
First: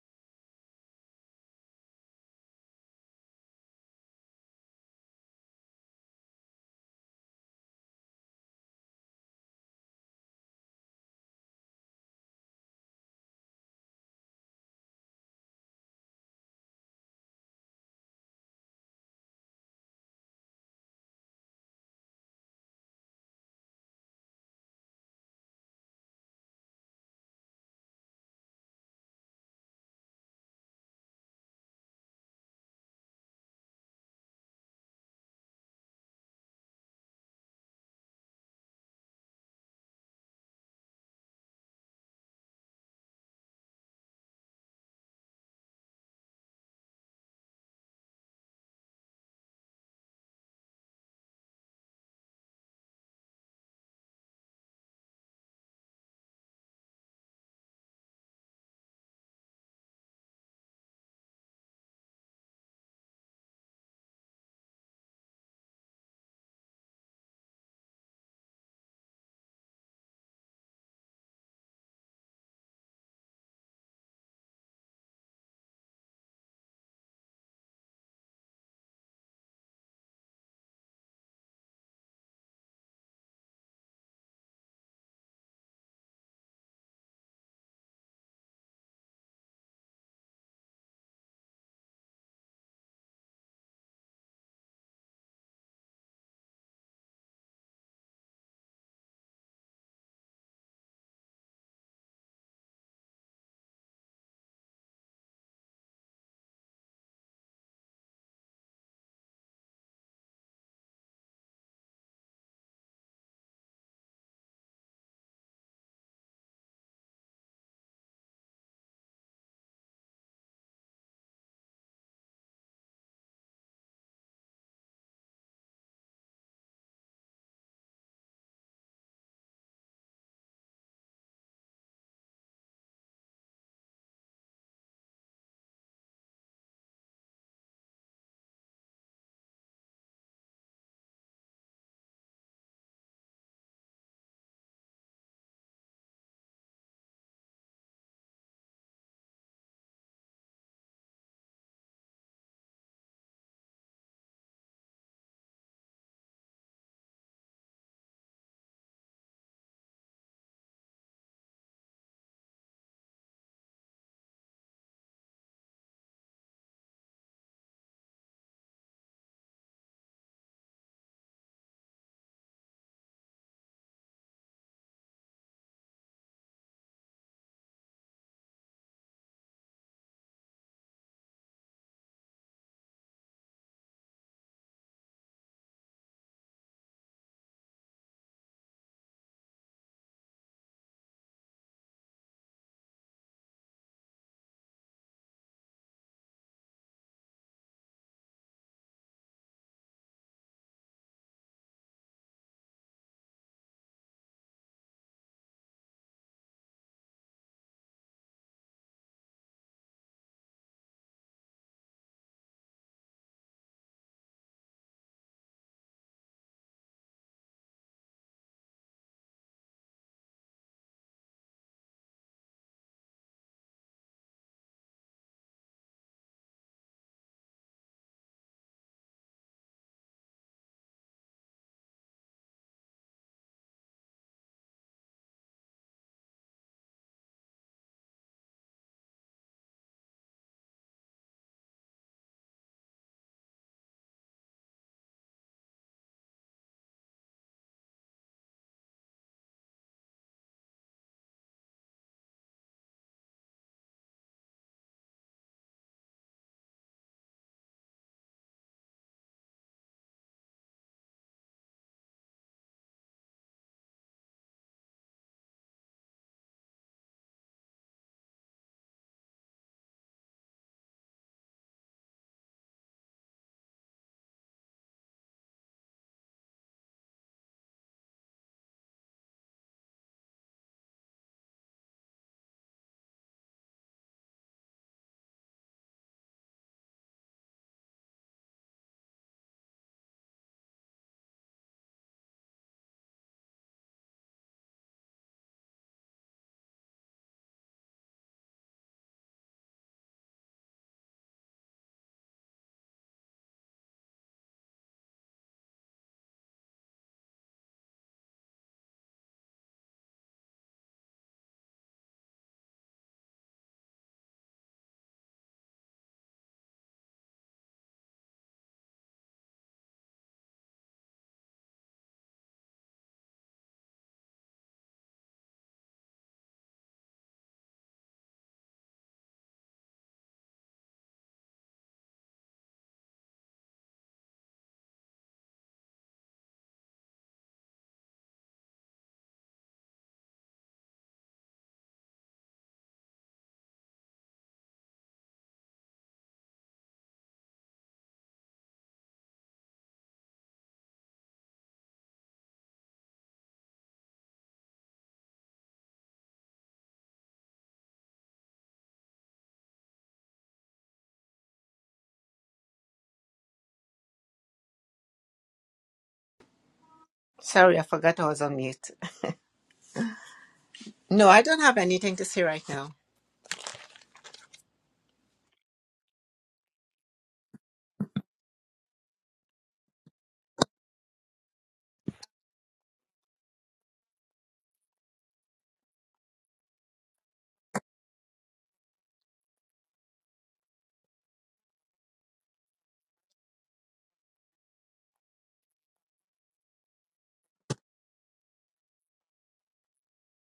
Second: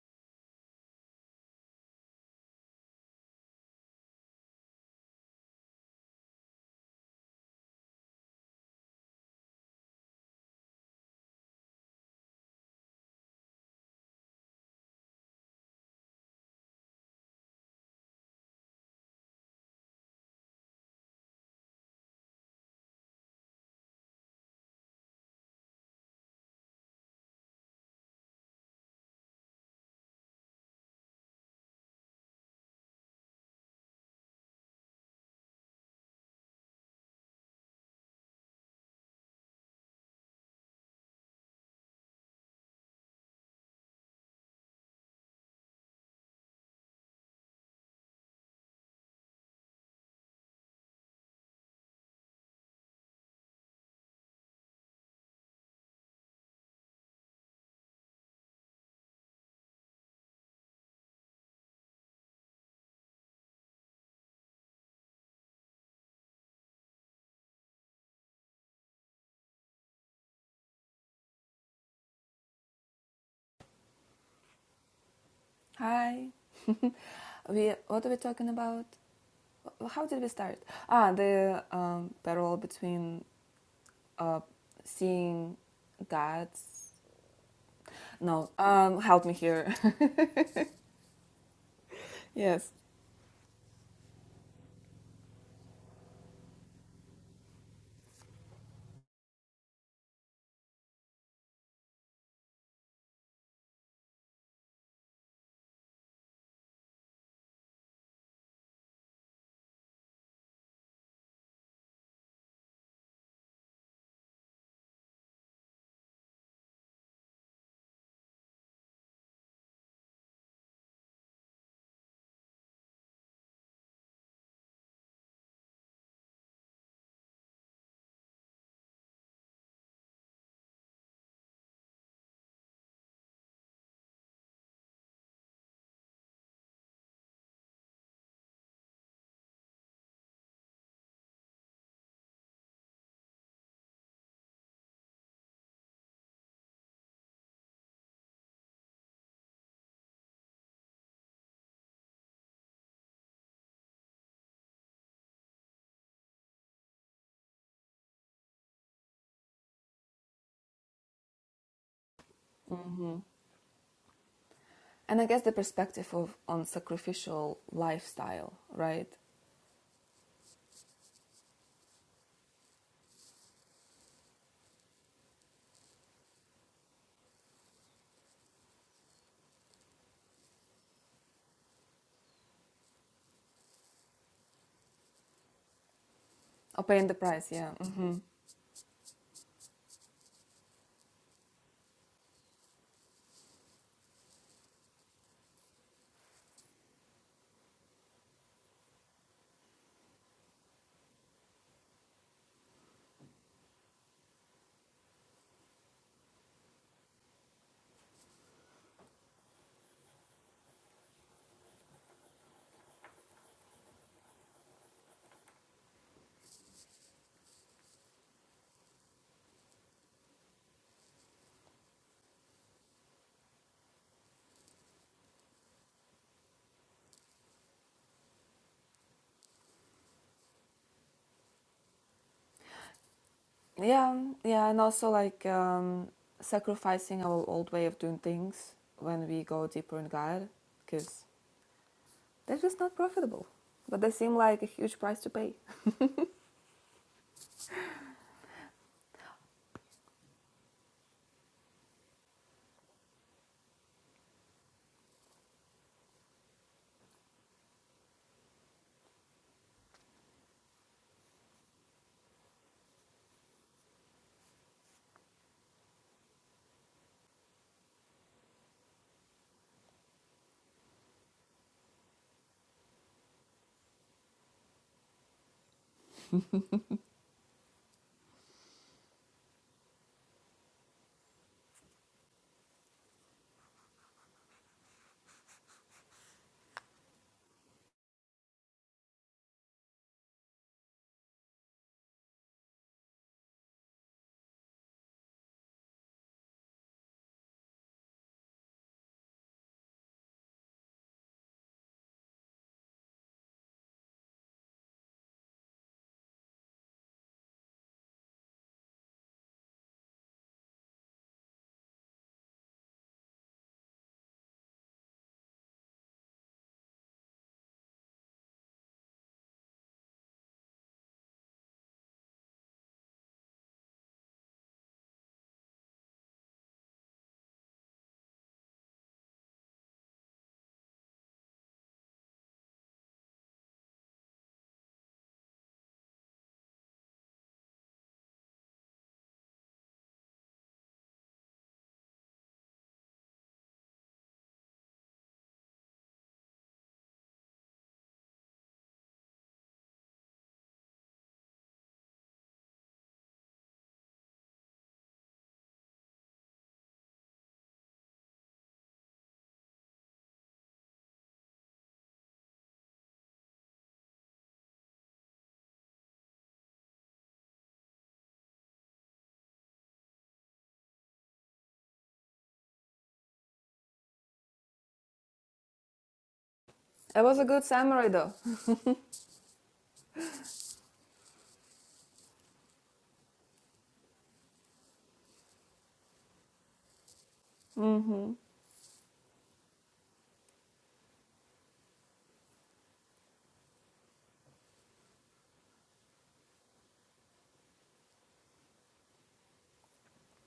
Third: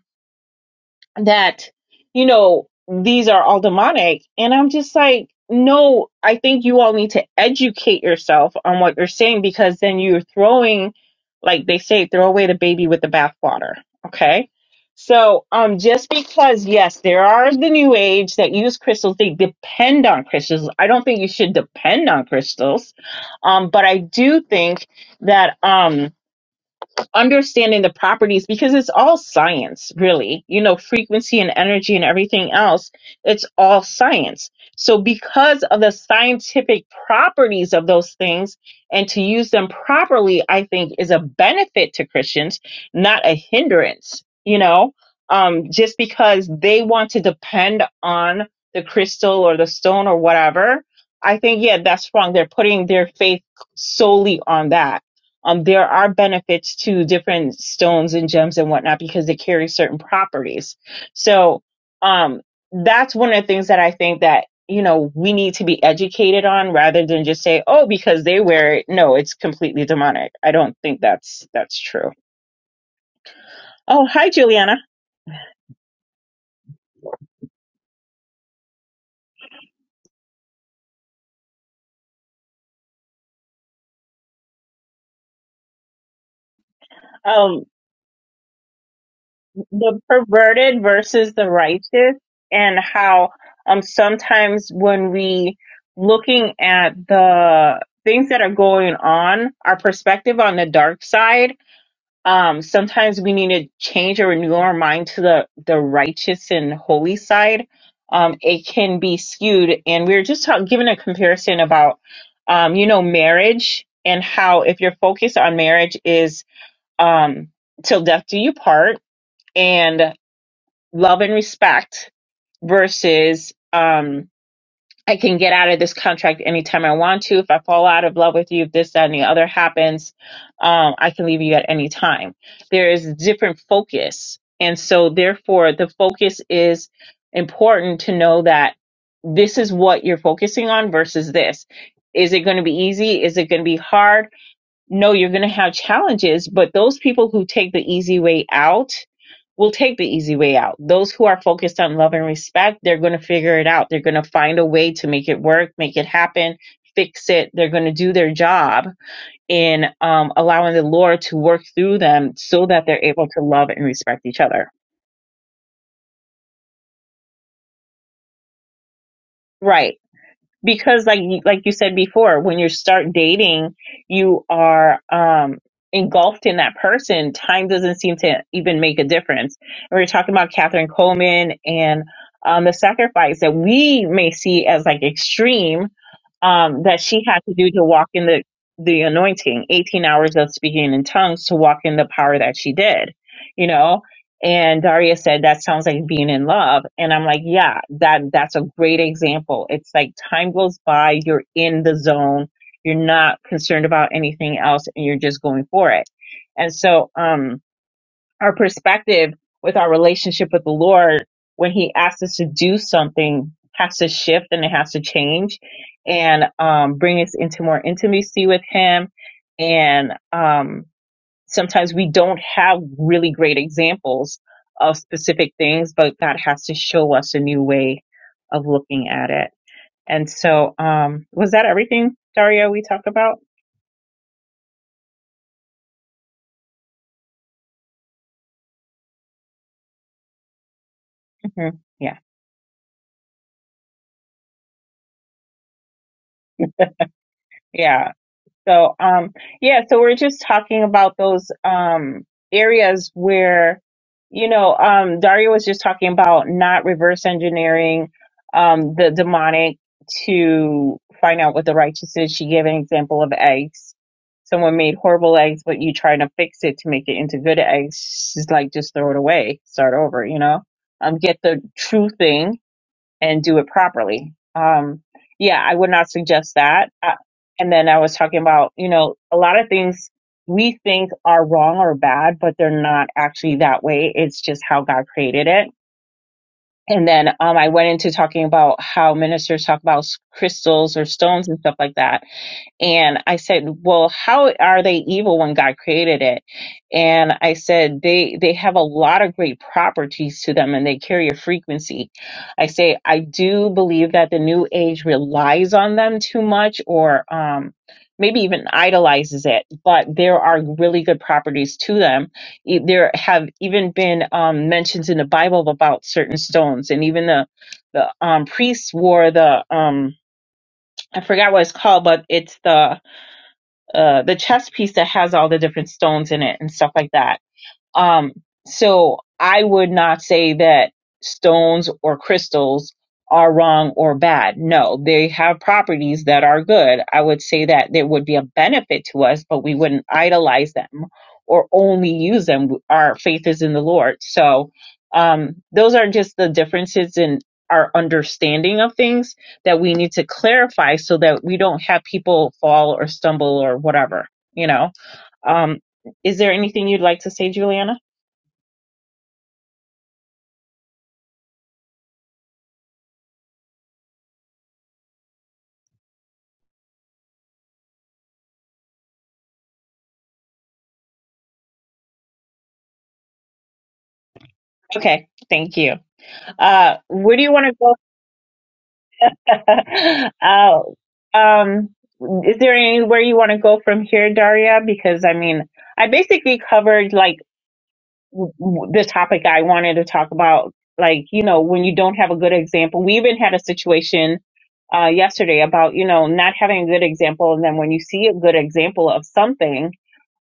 that you know these are all demonic and i'm just like no i think you all need to educate yourself on what you're saying because then you're throwing like they say throw away the baby with the bathwater okay so um just because yes there are the new age that use crystals they depend on crystals i don't think you should depend on crystals um but i do think that um understanding the properties because it's all science, really. You know, frequency and energy and everything else, it's all science. So, because of the scientific properties of those things and to use them properly, I think is a benefit to Christians, not a hindrance, you know, um, just because they want to depend on the crystal or the stone or whatever. I think, yeah, that's wrong. They're putting their faith solely on that um, there are benefits to different stones and gems and whatnot because they carry certain properties. So, um, that's one of the things that I think that, you know, we need to be educated on rather than just say, oh, because they wear it. No, it's completely demonic. I don't think that's, that's true. Oh, hi, Juliana.
Hi. we what are we talking about? How did we start? Ah, the um, parallel between uh, seeing God's.
Um,
No, um, help me here.
the perverted versus the righteous
yes.
and how um sometimes when we looking at the things that are going on our perspective on the dark side um sometimes we need to change or renew our mind to the the righteous and holy side um it can be skewed and we were just talk- giving a comparison about um you know marriage and how if your focus on marriage is um till death do you part and love and respect versus um I can get out of this contract anytime I want to. If I fall out of love with you, if this, that, and the other happens, um, I can leave you at any time. There is different focus. And so therefore the focus is important to know that this is what you're focusing on versus this. Is it going to be easy? Is it going to be hard? no, you're going to have challenges, but those people who take the easy way out will take the easy way out. Those who are focused on love and respect, they're going to figure it out. They're going to find a way to make it work, make it happen, fix it. They're going to do their job in um, allowing the Lord to work through them so that they're able to love and respect each other.
And I guess the perspective of on sacrificial lifestyle, right?
Right. because like like you said before when you start dating you are um engulfed in that person time doesn't seem to even make a difference and we were talking about Katherine Coleman and um the sacrifice that we may see as like extreme um
Or
that
paying the
she had
price,
to do
yeah.
to walk
hmm
in the the anointing 18 hours of speaking in tongues to walk in the power that she did you know and Daria said, that sounds like being in love. And I'm like, yeah, that, that's a great example. It's like time goes by. You're in the zone. You're not concerned about anything else and you're just going for it. And so, um, our perspective with our relationship with the Lord, when he asks us to do something has to shift and it has to change and, um, bring us into more intimacy with him and, um, sometimes we don't have really great examples of specific things, but God has to show us a new way of looking at it. And so, um, was that everything, Daria? we talked about?
Yeah, yeah, and also like um, sacrificing our old way of doing things when we go deeper in God, because
hmm Yeah.
they're just not profitable. But they seem like a huge price to pay.
Yeah. So, um, yeah, so we're just talking about those um, areas where, you know, um, Daria was just talking about not reverse engineering um, the demonic to find out what the righteous is. She gave an example of eggs. Someone made horrible eggs, but you trying to fix it to make it into good eggs. She's like, just throw it away, start over, you know? Um, get the true thing and do it properly. Um, yeah, I would not suggest that. Uh, and then I was talking about, you know, a lot of things we think are wrong or bad, but they're not actually that way. It's just how God created it. And then um, I went into talking about how ministers talk about s- crystals or stones and stuff like that and I said, "Well, how are they evil when God created it?" And I said, "They they have a lot of great properties to them, and they carry a frequency." I say, "I do believe that the New Age relies on them too much, or um, maybe even idolizes it, but there are really good properties to them. E- There have even been um, mentions in the Bible about certain stones, and even the the um, priests wore the um, I forgot what it's called, but it's the uh, the chess piece that has all the different stones in it and stuff like that. Um, so I would not say that stones or crystals are wrong or bad. No, they have properties that are good. I would say that there would be a benefit to us, but we wouldn't idolize them or only use them. Our faith is in the Lord. So, um, those are just the differences in our understanding of things that we need to clarify so that we don't have people fall or stumble or whatever, you know? Um, is there anything you'd like to say, Juliana?
Sorry, I forgot I was on mute. No, I don't have anything to say right now.
Okay, thank you. Uh,
It
where
was
do
a
you
good
want to go?
samurai though.
uh, um, is there anywhere you want to go from here, Daria? Because I mean, I basically covered like w- w- the topic I wanted to talk about. Like, you know, when you don't have a good example, we even had a situation uh, yesterday about, you know, not having a good example. And then when you see a good example of something,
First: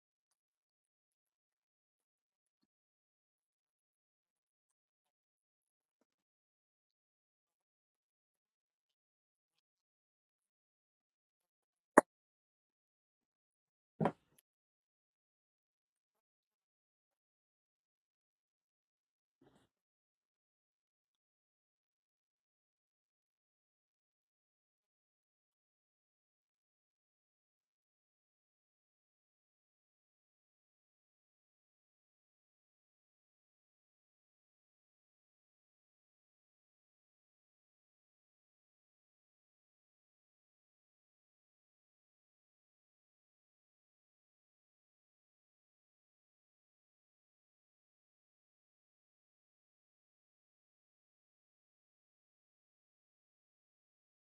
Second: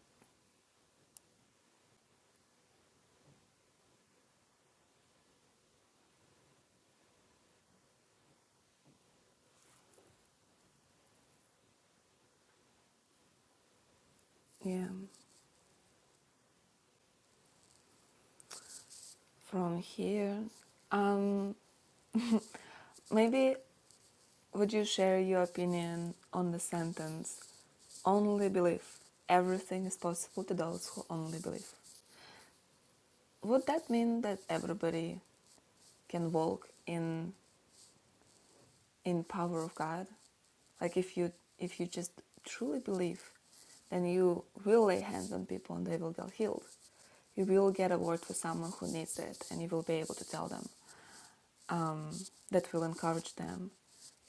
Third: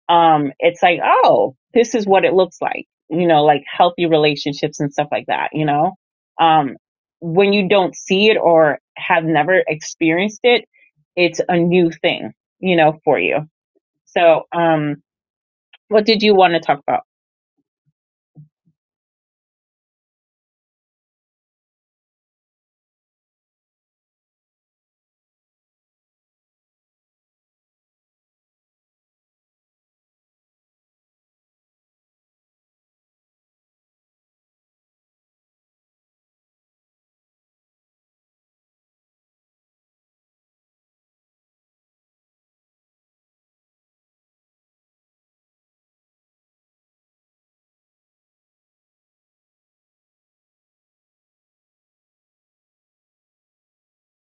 um, it's like, oh, this is what it looks like, you know, like healthy relationships and stuff like that, you know? Um, when you don't see it or have never experienced it, it's a new thing, you know, for you. So,
Yeah.
um, what did you want to talk about?
From here, um, maybe would you share your opinion on the sentence "only believe"? Everything is possible to those who only believe. Would that mean that everybody can walk in in power of God. Like if you if you just truly believe, then you will lay hands on people and they will get healed. You will get a word for someone who needs it, and you will be able to tell them. Um, that will encourage them.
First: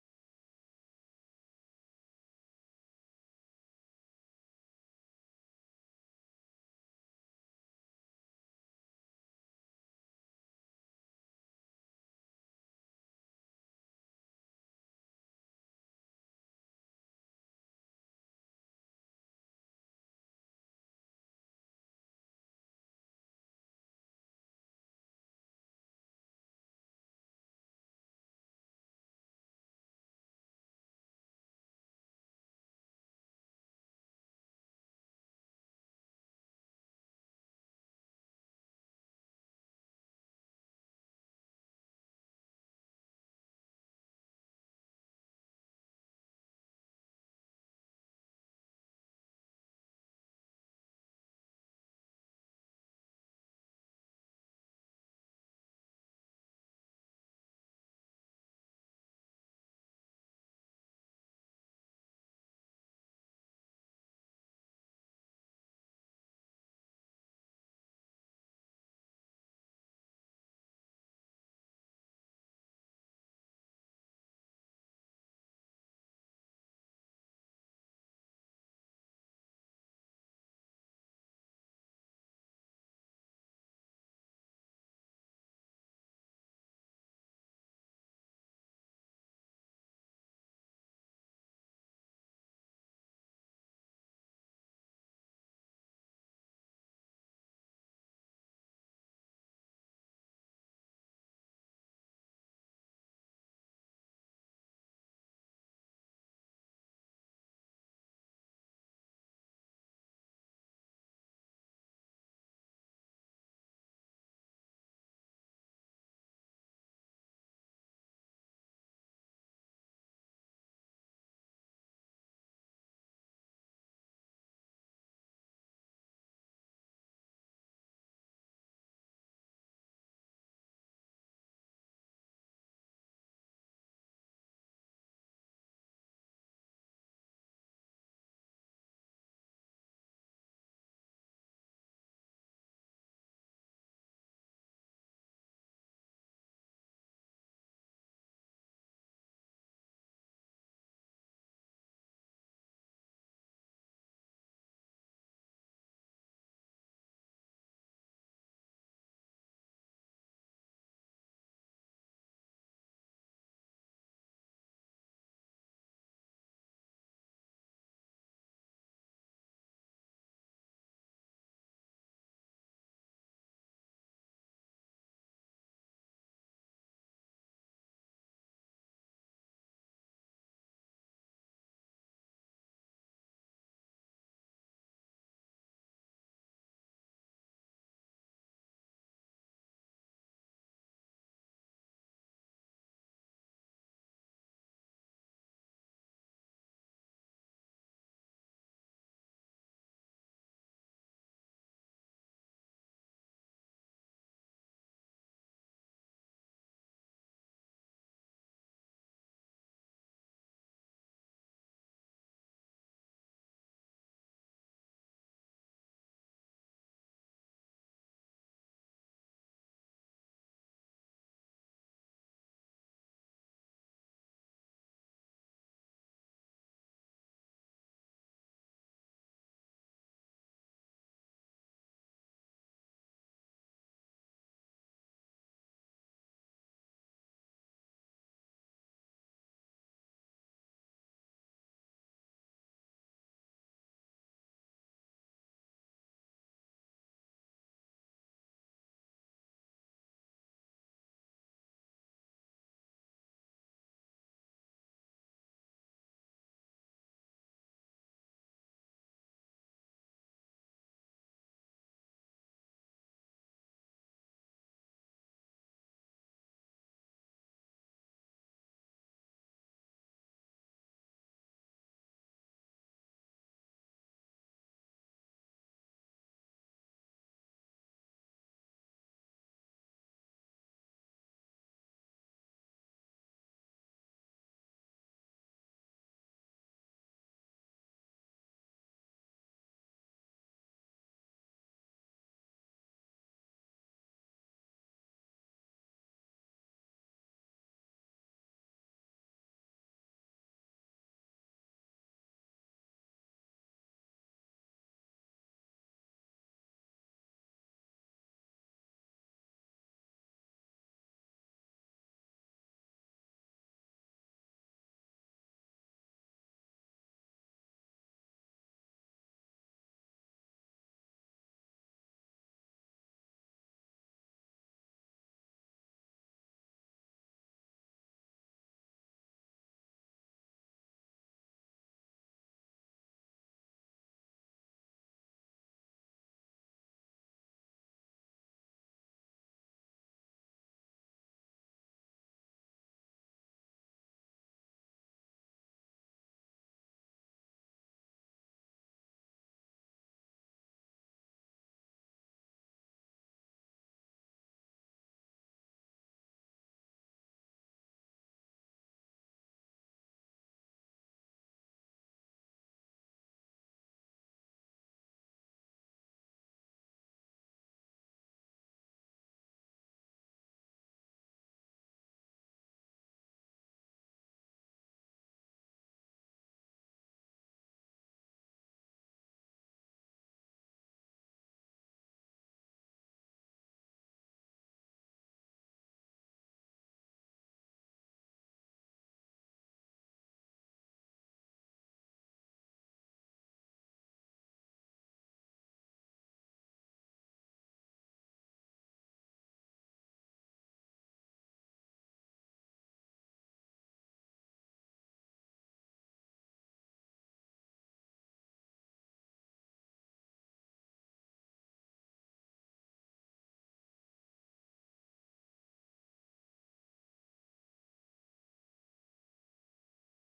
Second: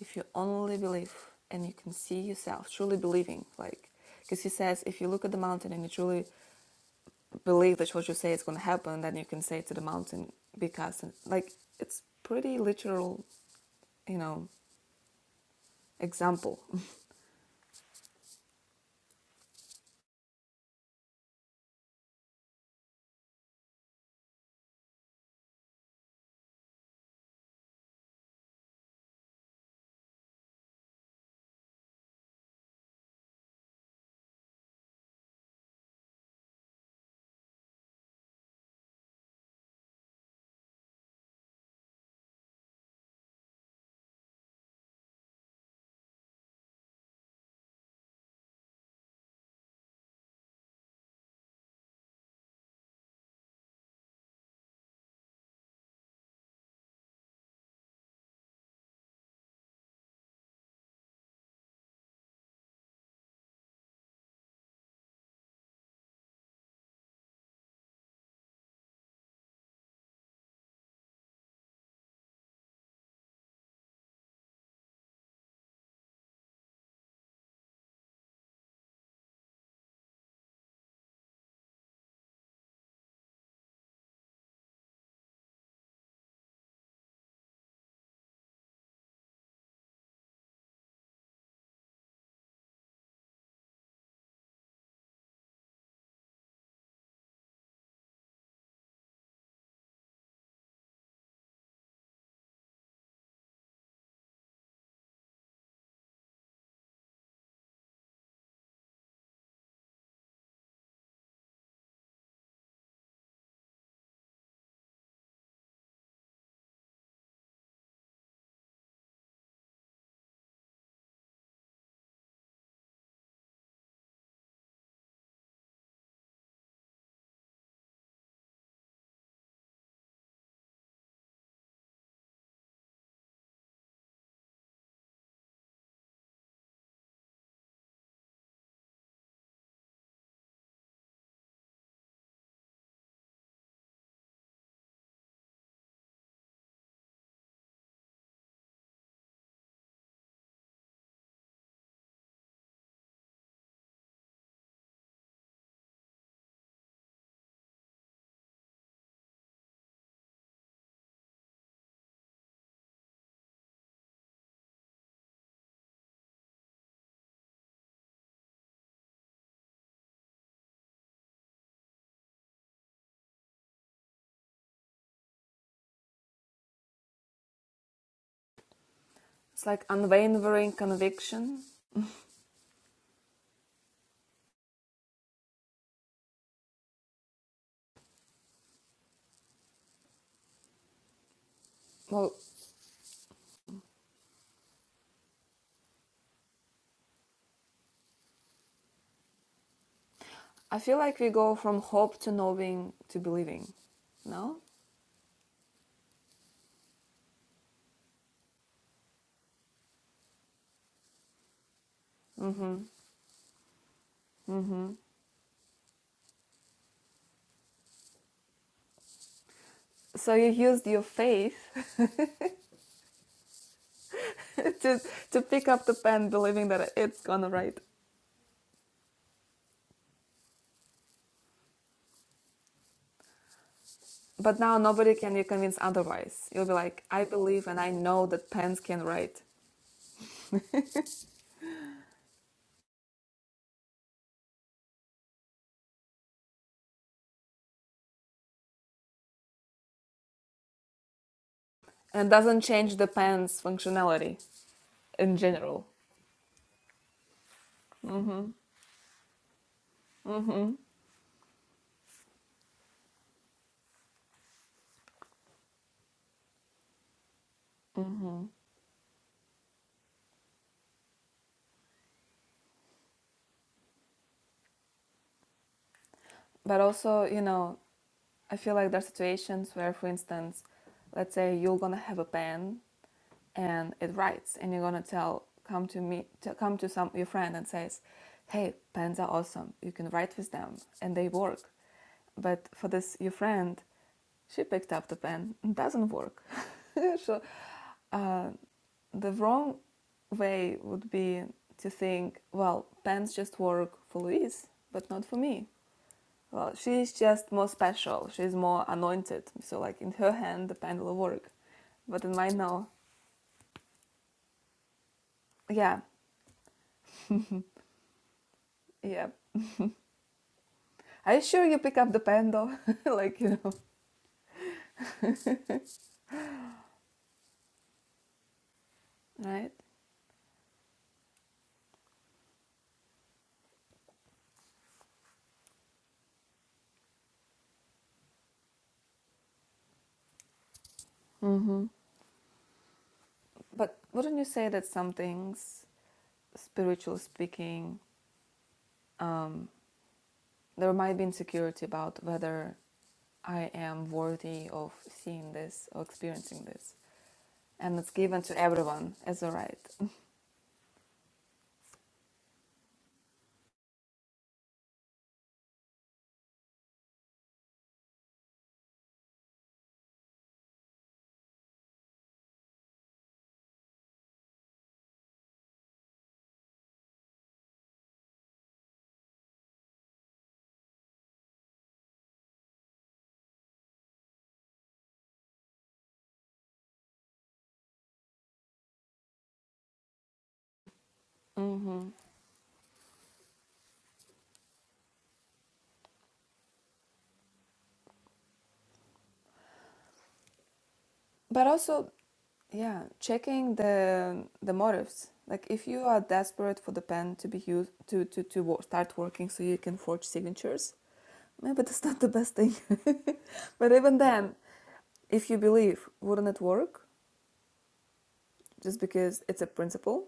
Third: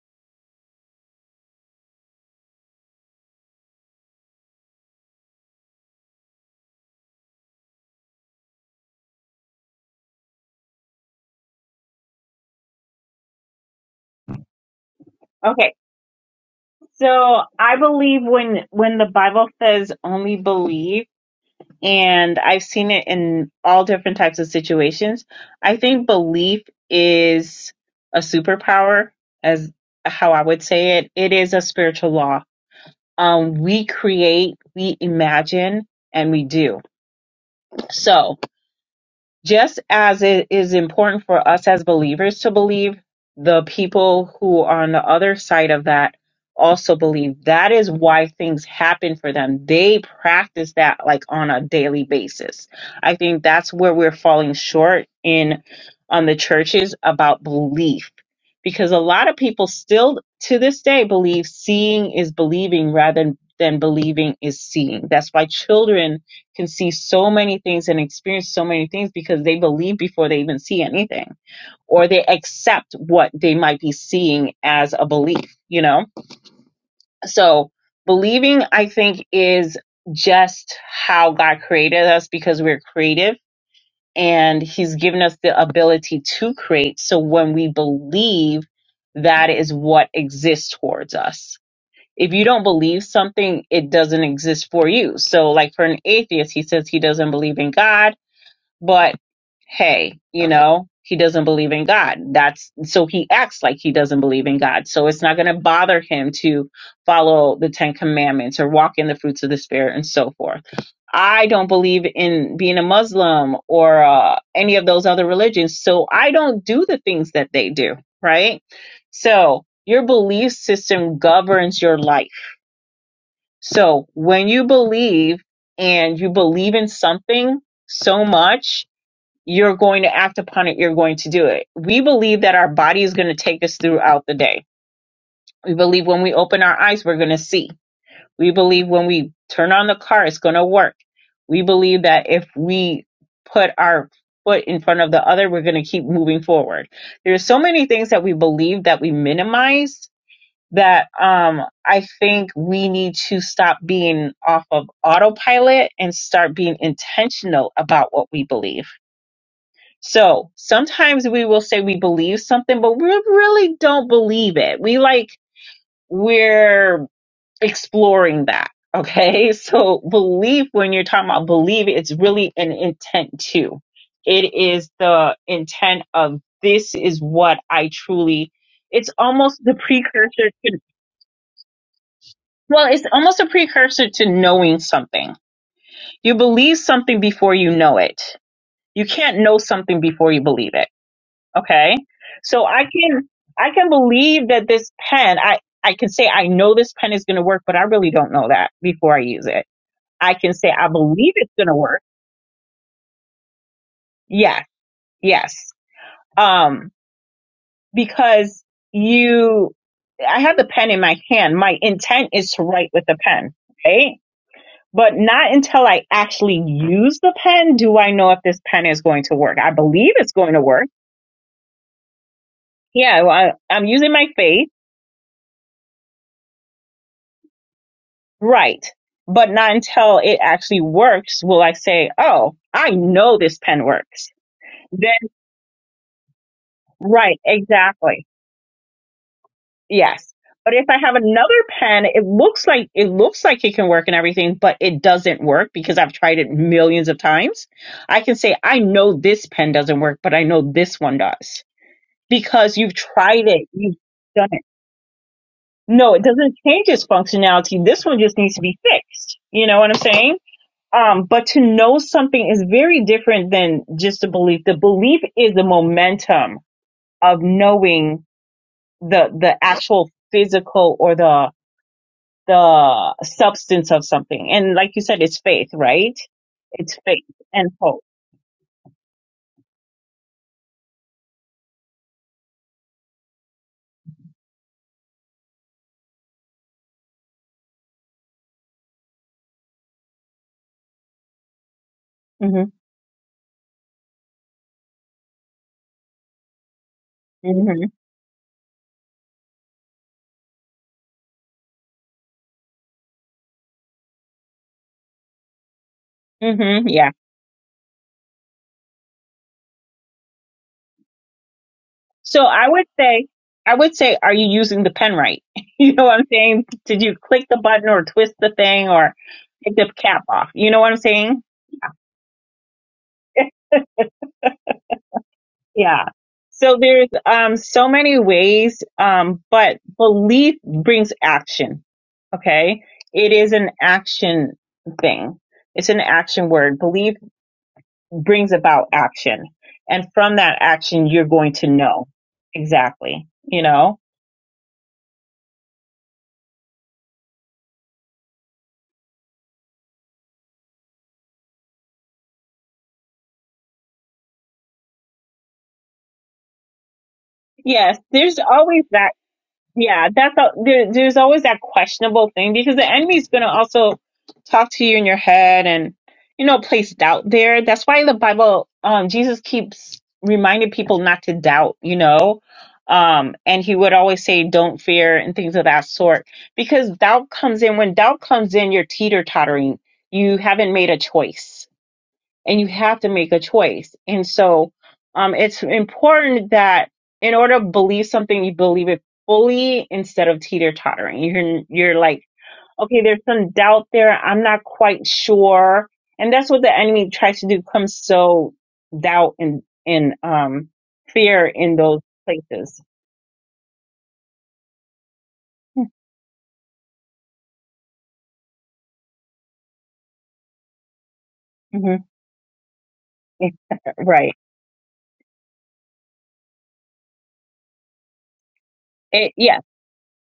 If you only believe and you can see yourself truly believing, like because he says if you look at the mountain and you truly believe that what you say is going to happen, then you can say to the mountain because like it's pretty literal, you know,
Okay.
example.
So I believe when when the Bible says only believe and I've seen it in all different types of situations, I think belief is a superpower as how I would say it. It is a spiritual law. Um we create, we imagine and we do. So just as it is important for us as believers to believe, the people who are on the other side of that also believe. That is why things happen for them. They practice that like on a daily basis. I think that's where we're falling short in on the churches about belief because a lot of people still to this day believe seeing is believing rather than believing is seeing. That's why children can see so many things and experience so many things because they believe before they even see anything or they accept what they might be seeing as a belief, you know? So believing, I think, is just how God created us because we're creative and He's given us the ability to create. So when we believe, that is what exists towards us. If you don't believe something, it doesn't exist for you. So, like for an atheist, he says he doesn't believe in God but hey, you know, he doesn't believe in God. That's so he acts like he doesn't believe in God. So it's not going to bother him to follow the 10 commandments or walk in the fruits of the spirit and so forth. I don't believe in being a Muslim or uh, any of those other religions. So I don't do the things that they do, right? So your belief system governs your life. So when you believe and you believe in something so much, you're going to act upon it, you're going to do it. We believe that our body is going to take us throughout the day. We believe when we open our eyes, we're going to see. We believe when we turn on the car, it's going to work. We believe that if we put our foot in front of the other, we're going to keep moving forward. There's so many things that we believe that we minimize that um, I think we need to stop being off of autopilot and start being intentional about what we believe so sometimes we will say we believe something, but we really don't believe it. We like, we're exploring that. Okay. So belief, when you're talking about believe, it's really an intent too. It is the intent of this is what I truly, it's almost
It's
the
like
precursor
unwavering
to,
conviction.
well, it's almost a precursor to knowing something. You believe something before you know it. You can't know something before you believe it Okay.
Well,
So I can I can believe that this pen I I can say I know this pen is going to work, but I really don't know that before I use it. I can say
I
I
feel like we
believe it's
go
going to
from
work.
hope to knowing to believing. No?
Yes. Yes. Um because you I have the pen in my hand. My intent is to
Mm-hmm.
write with the pen, right?
Mm-hmm.
But not until I actually use the pen do I know if this pen is going to work. I believe it's
So you
going to work.
used your faith
Yeah, well, I, I'm using my faith
to, to pick up the pen believing that it's gonna write.
Right. But not until it actually works will I say, oh, I know this pen works.
But now
Then,
nobody can you convince otherwise. You'll be like, I
right,
believe and I
exactly.
know that pens can write.
Yes. But if I have another pen, it looks like it looks like it can work and everything, but it doesn't work because I've tried it millions of times. I can say I know this pen doesn't work, but I know this one does
And it doesn't
because you've
change the
tried
pen's
it, you've
functionality
done it.
in general.
No, it doesn't change its functionality. This one just needs to be fixed. You know what I'm saying? Um, but to know something is very different than just a belief. The belief is the momentum of knowing the, the actual physical or the, the substance of something. And like you said, it's faith, right?
but
It's
also
faith
you
and
know
hope.
i feel like there are situations where for instance let's say you're gonna have a pen and it writes and you're gonna tell come to me to come to some your friend and says hey pens are awesome you can write with them and they work
hmm
but for this your friend she picked up the pen and doesn't work so
hmm
uh, the wrong way would be to think well pens just work for louise but not for me well,
hmm Yeah.
she's just more special. She's more anointed. So, like, in her hand, the pendle will work. But in
So
mine,
I would
no.
say, I would say, are you using the pen right? You
Yeah,
know what I'm saying? Did you click the button or twist the thing or
yeah.
take the cap off? You know what I'm
Are you
saying?
sure you pick up the pendle? like, you know,
Yeah. So there's um so many ways, um,
right?
but belief brings action. Okay. It is an action thing. It's an action word. Belief brings about action. And from that action, you're going to
Mm-hmm.
know exactly, you know?
But wouldn't you say that some things, spiritually speaking, um, there might be insecurity about whether I am worthy of seeing this or experiencing this?
Yes,
And it's
there's
given to
always that
everyone as a right.
Yeah, that's a, there, there's always that questionable thing because the enemy's going to also talk to you in your head and you know place doubt there. That's why the Bible, um, Jesus keeps reminding people not to doubt. You know, um, and he would always say, "Don't fear" and things of that sort because doubt comes in. When doubt comes in, you're teeter tottering. You haven't made a choice and you have to make a choice. And so um, it's important that in order to believe something, you believe it fully instead of teeter tottering. You're you're like, okay, there's some doubt there. I'm not quite sure, and that's what the enemy tries to do: come sow doubt and and um, fear
But
in those
also,
places.
yeah, checking the the motives. Like if you are desperate for the pen to be used to to to wo- start working so you can forge signatures, maybe
hmm
that's not the best thing. but even
Right.
then, if you believe, wouldn't it work? Just
It,
because
yes.
it's a principle.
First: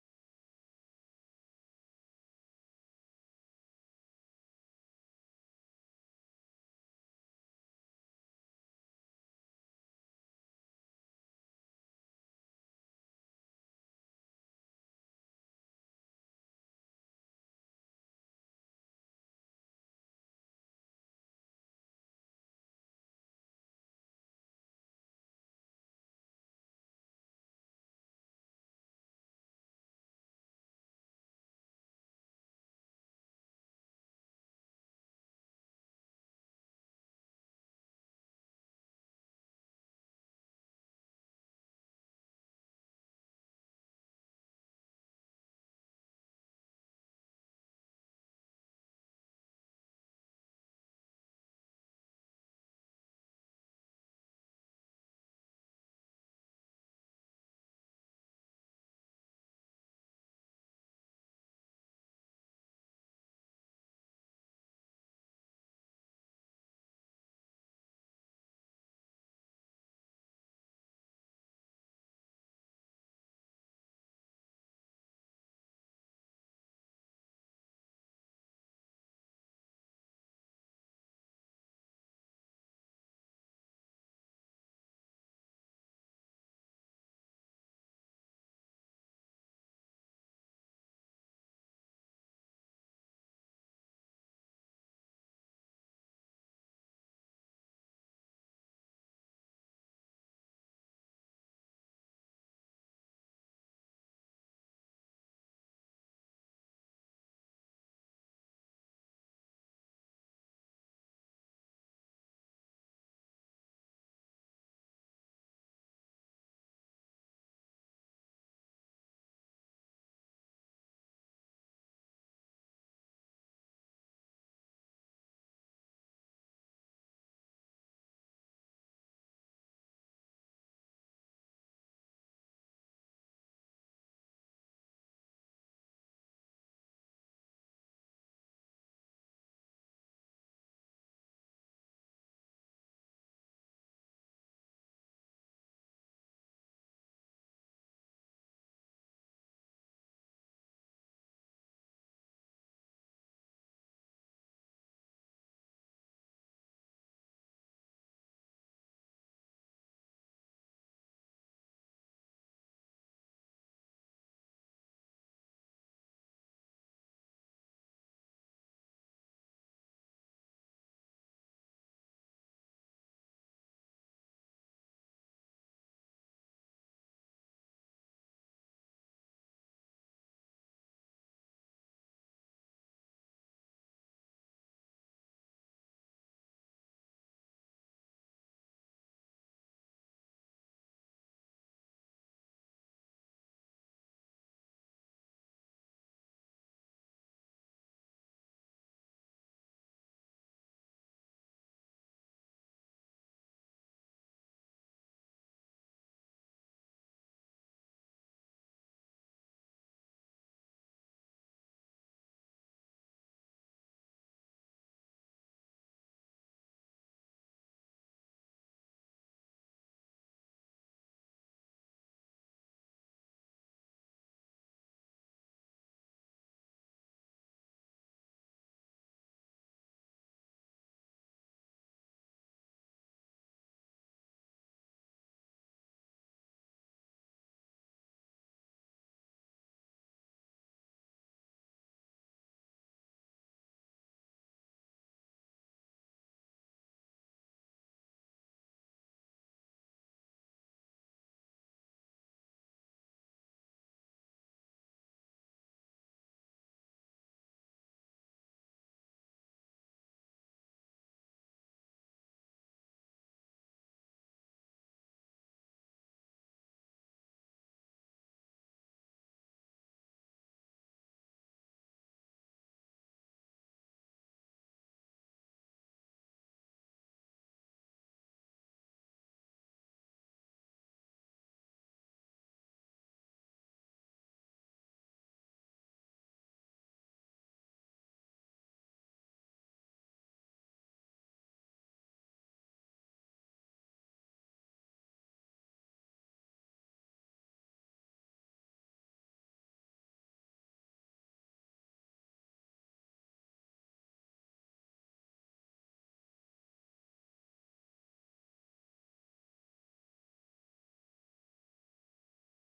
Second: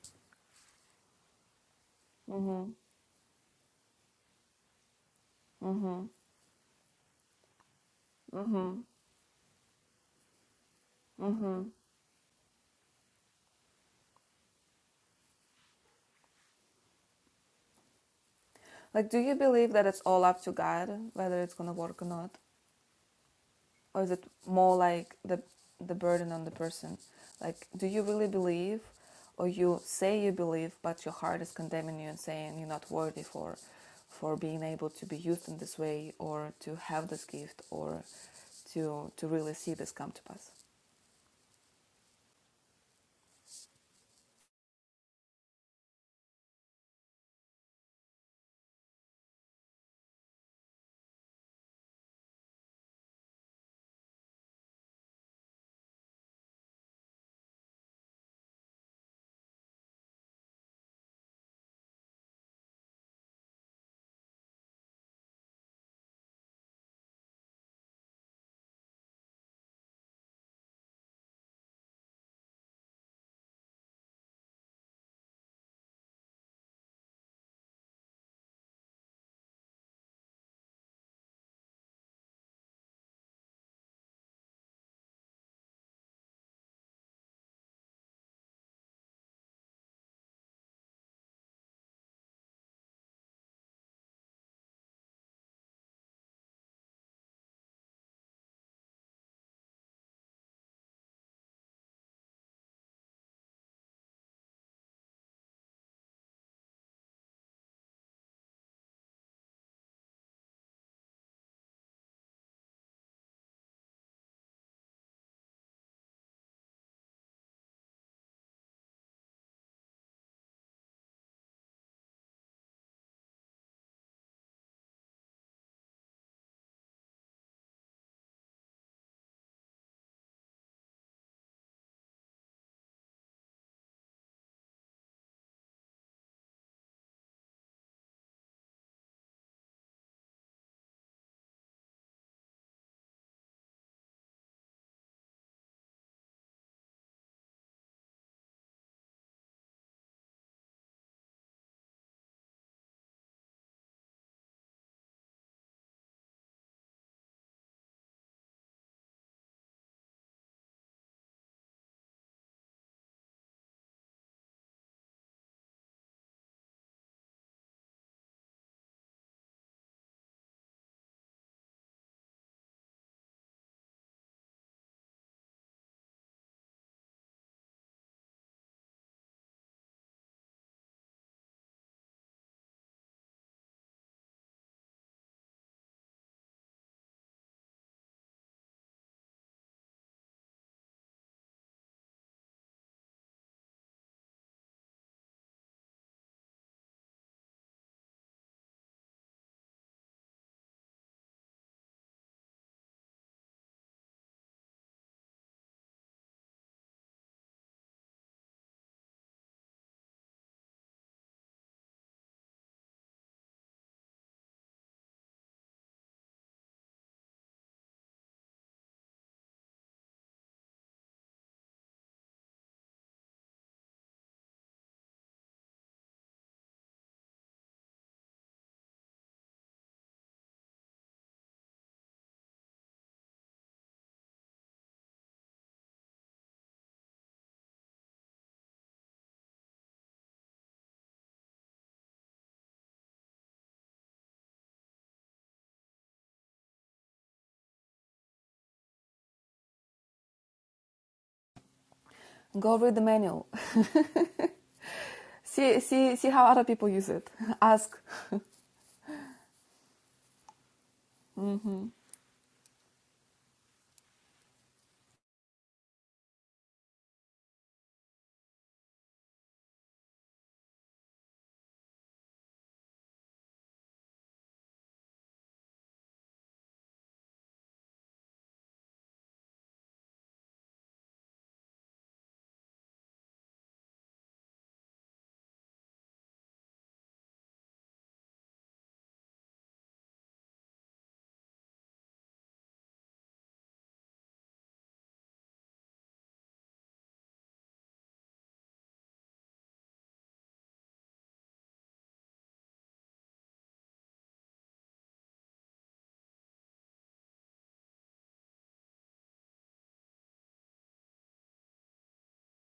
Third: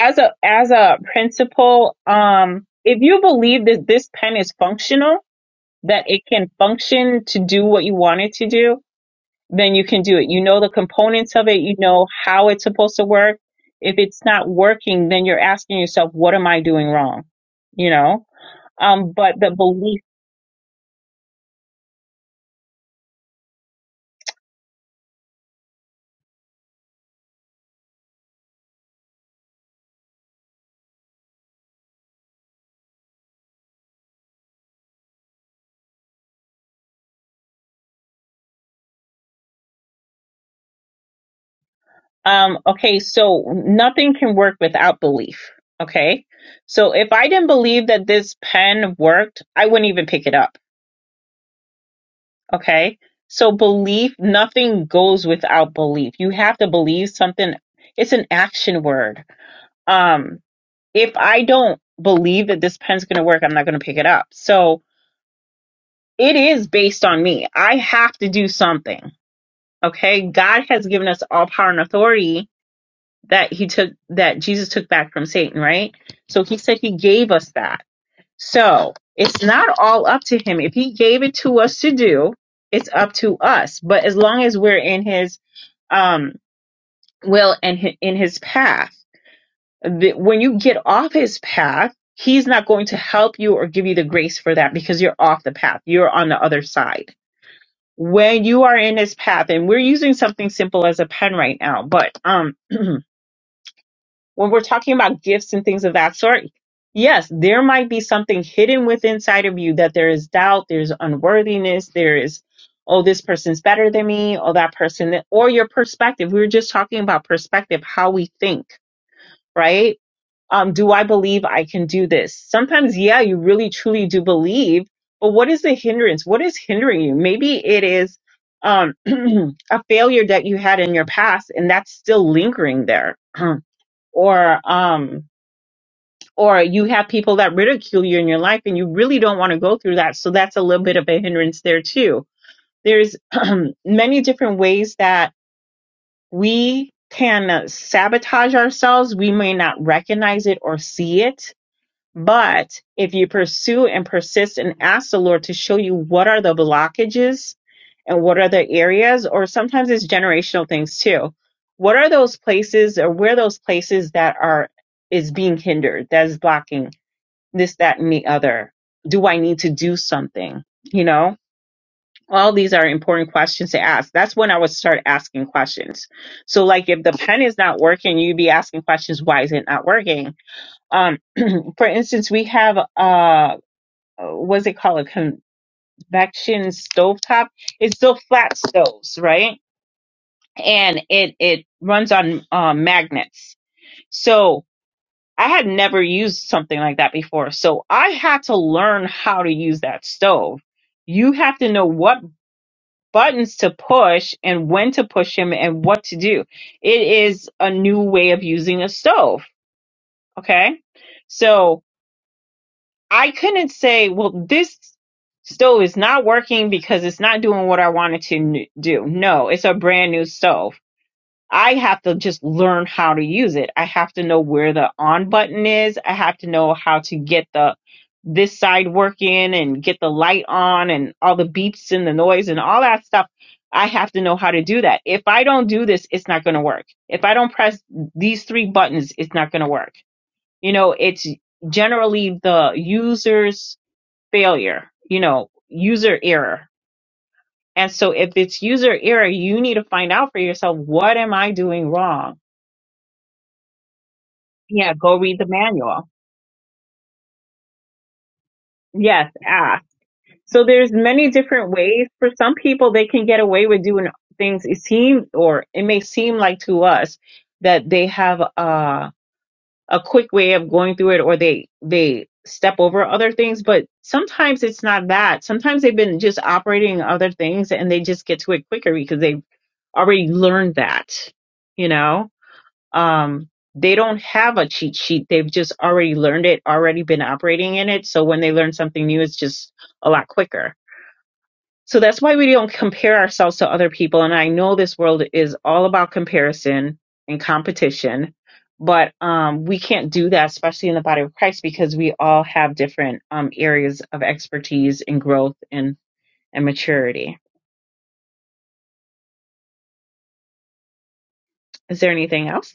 As a as a principle, um, if you believe that this pen is functional that it can function to do what you want it to do, then you can do it. You know the components of it, you know how it's supposed to work. If it's not working, then you're asking yourself, what am I doing wrong? You know?
Like,
Um,
do
but
you
the
believe that
belief,
it's all up to God whether it's gonna work or not? or is it more like the the burden on the person like do you really believe or you say you believe but your heart is condemning you and saying you're not worthy for for being able to be used in this way or to have this gift or to to really see this come to pass
um, okay, so nothing can work without belief. Okay. So if I didn't believe that this pen worked, I wouldn't even pick it up. Okay. So belief, nothing goes without belief. You have to believe something. It's an action word. Um, if I don't believe that this pen's going to work, I'm not going to pick it up. So it is based on me. I have to do something. Okay. God has given us all power and authority that he took, that Jesus took back from Satan, right? So he said he gave us that. So it's not all up to him. If he gave it to us to do, it's up to us. But as long as we're in his, um, will and hi- in his path, the, when you get off his path, he's not going to help you or give you the grace for that because you're off the path. You're on the other side. When you are in his path, and we're using something simple as a pen right now, but um, when we're talking about gifts and things of that sort, yes, there might be something hidden within inside of you that there is doubt, there's unworthiness, there is, oh, this person's better than me, or that person, or your perspective. We were just talking about perspective, how we think right? Um, do I believe I can do this? Sometimes, yeah, you really truly do believe, but what is the hindrance? What is hindering you? Maybe it is um, a failure that you had in your past, and that's still lingering there. or um, or you have people that ridicule you in your life, and you really don't want to go through that. So that's a little bit of a hindrance there too. There's many different ways that we can sabotage ourselves. We may not recognize it or see it but if you pursue and persist and ask the Lord to show you what are the blockages and what are the areas, or sometimes it's generational things too. What are those places or where are those places that are is being hindered, that is blocking this, that, and the other? Do I need to do something? You know? All these are important questions to ask. That's when I would start asking questions. So like if the pen is not working, you'd be asking questions, why is it not working? Um, for instance, we have uh uh, what's it called a convection stovetop it's still flat stoves right and it it runs on uh, magnets so i had never used something like that before so i had to learn how to use that stove you have to know what buttons to push and when to push them and what to do it is a new way of using a stove okay so I couldn't say, well, this stove is not working because it's not doing what I wanted to n- do. No, it's a brand new stove. I have to just learn how to use it. I have to know where the on button is. I have to know how to get the this side working and get the light on and all the beeps and the noise and all that stuff. I have to know how to do that. If I don't do this, it's not going to work. If I don't press these three buttons, it's not going to work. You know, it's generally the user's failure, you know, user error. And so if it's user error, you need to find out for yourself, what am I doing wrong?
go read the manual
Yeah, go read the
see
manual.
see see how other people use it ask
Yes, ask. So there's many different ways. For some people, they can get away with doing things. It seems, or it may seem like to us that they have a, a quick way of going through it or they, they step over other things, but sometimes it's not that. Sometimes they've been just operating other things and they just get to it quicker because they already learned that, you know? Um, they don't have a cheat sheet. They've just already learned it, already been operating in it. So when they learn something new, it's just a lot quicker. So that's why we don't compare ourselves to other people. And I know this world is all about comparison and competition, but um, we can't do that, especially in the body of Christ, because we all have different um, areas of expertise and growth and, and maturity. Is there anything else?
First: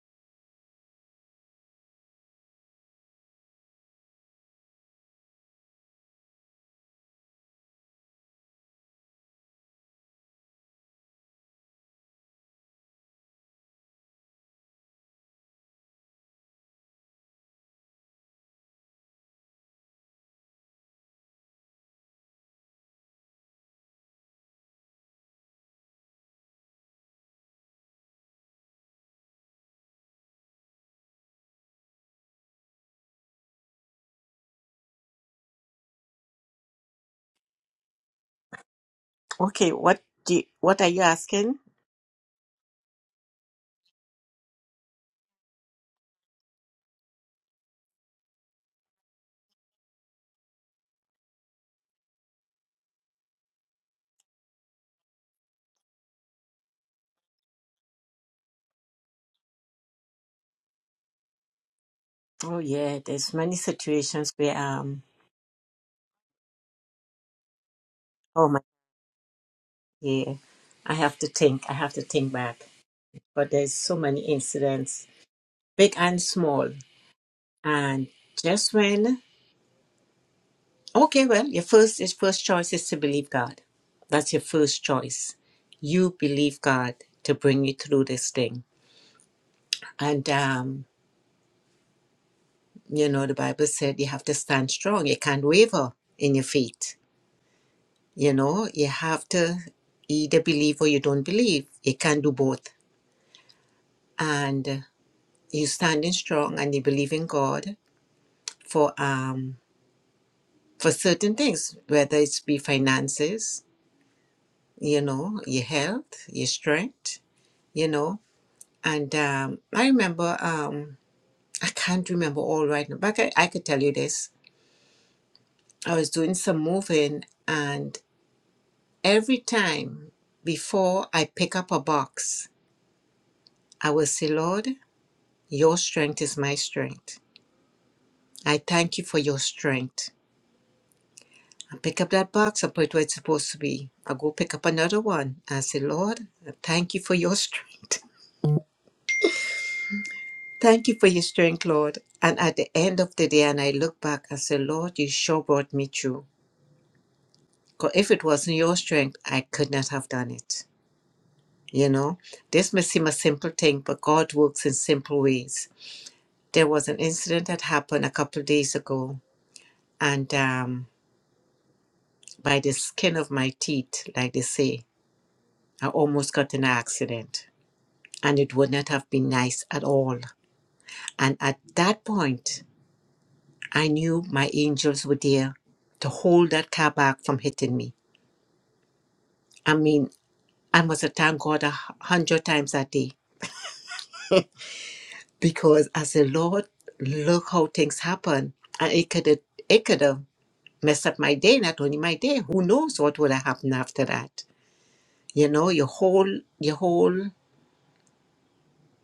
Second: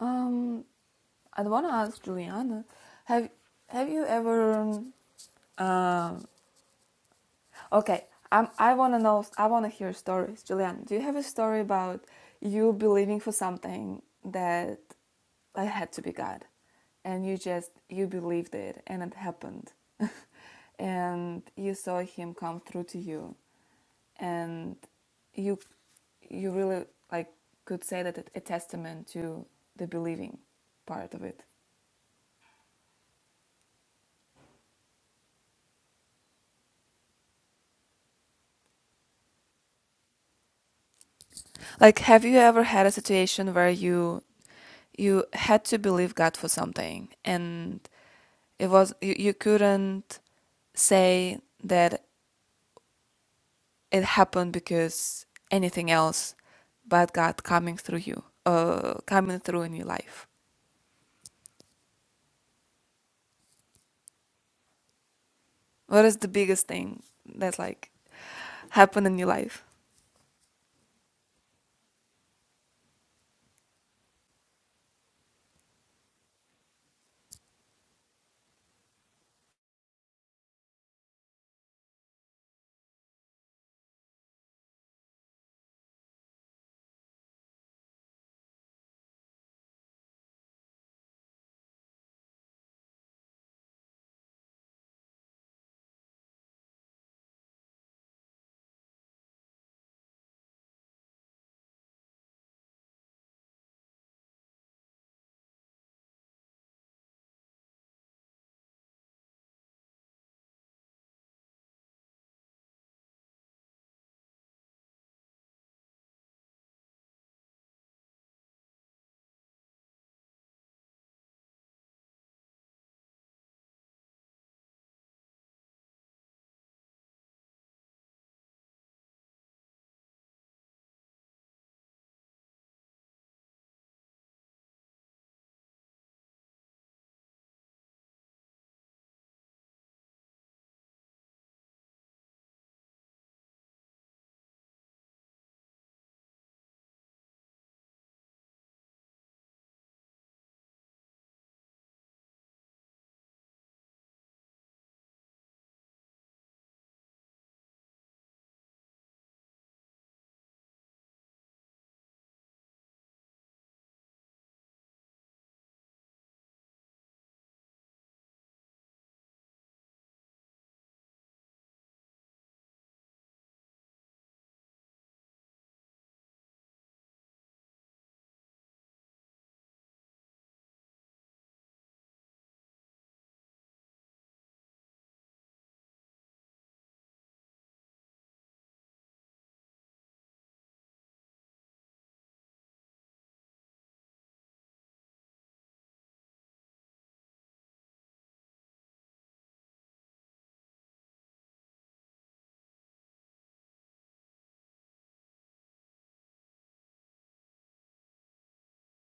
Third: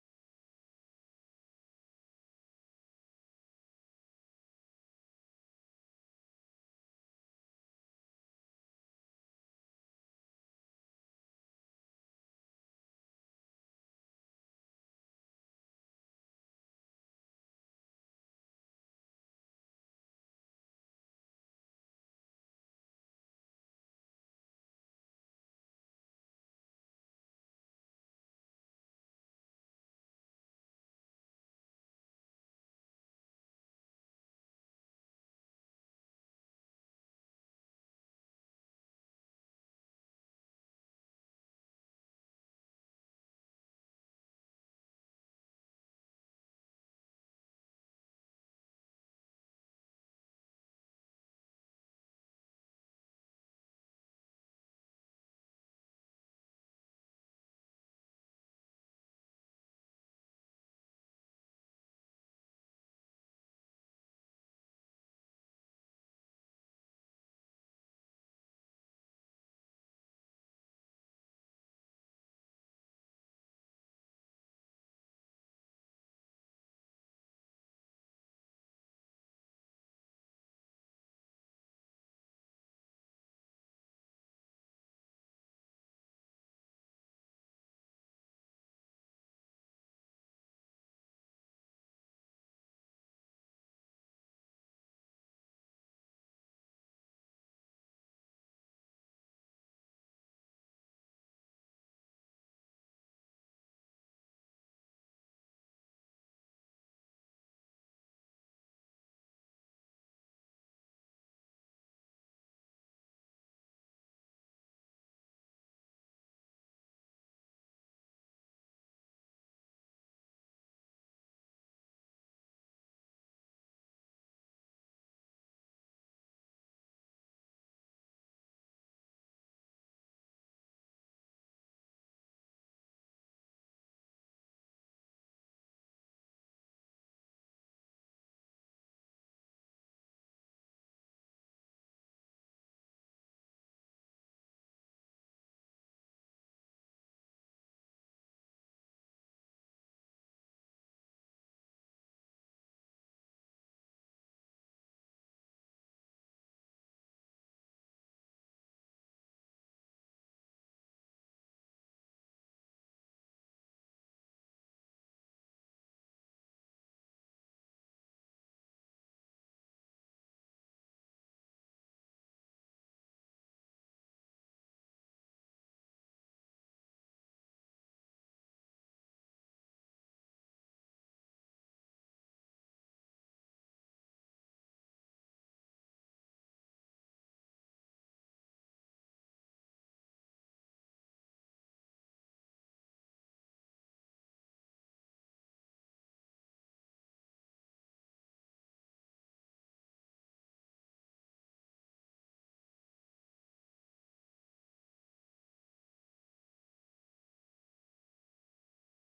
um i want to ask juliana have have you ever um, uh, Okay, I'm, I want to know, I want to hear stories. Julian, do you have a story about you believing for something that like, had to be God? And you just, you believed it and it happened. and you saw him come through to you. And you, you really like could say that it, a testament to the believing part of it.
Okay, what do you, what are you asking?
Like, have you ever had a situation where you you had to believe God for something and it was you, you couldn't say that it happened because anything else but God coming through you, uh, coming through in your life?
Oh yeah, there's many situations where um
What is the biggest thing that like
oh my
happened in your life?
dear, I have to think, I have to think back. But there's so many incidents, big and small. And just when okay, well, your first your first choice is to believe God. That's your first choice. You believe God to bring you through this thing. And um You know, the Bible said you have to stand strong. You can't waver in your faith. You know, you have to either believe or you don't believe. You can't do both. And uh, you're standing strong and you believe in God for um for certain things, whether it's be finances, you know, your health, your strength, you know. And um I remember um I can't remember all right now, but I, I could tell you this. I was doing some moving and. Every time before I pick up a box, I will say, Lord, your strength is my strength. I thank you for your strength. I pick up that box, I put it where it's supposed to be. I go pick up another one. I say, Lord, I thank you for your strength. Thank you for your strength, Lord. And at the end of the day, and I look back, I say, Lord, you sure brought me through. Because if it wasn't your strength, I could not have done it. You know, this may seem a simple thing, but God works in simple ways There was an incident that happened a couple of days ago, and um, by the skin of my teeth, like they say, I almost got in an accident, and it would not have been nice at all. And at that point, I knew my angels were there to hold that car back from hitting me. I mean, I must have thanked God a hu- hundred times that day because I said, Lord, look how things happen, and it could have, it could have messed up my day, not only my day. Who knows what would have happened after that? you know your whole your whole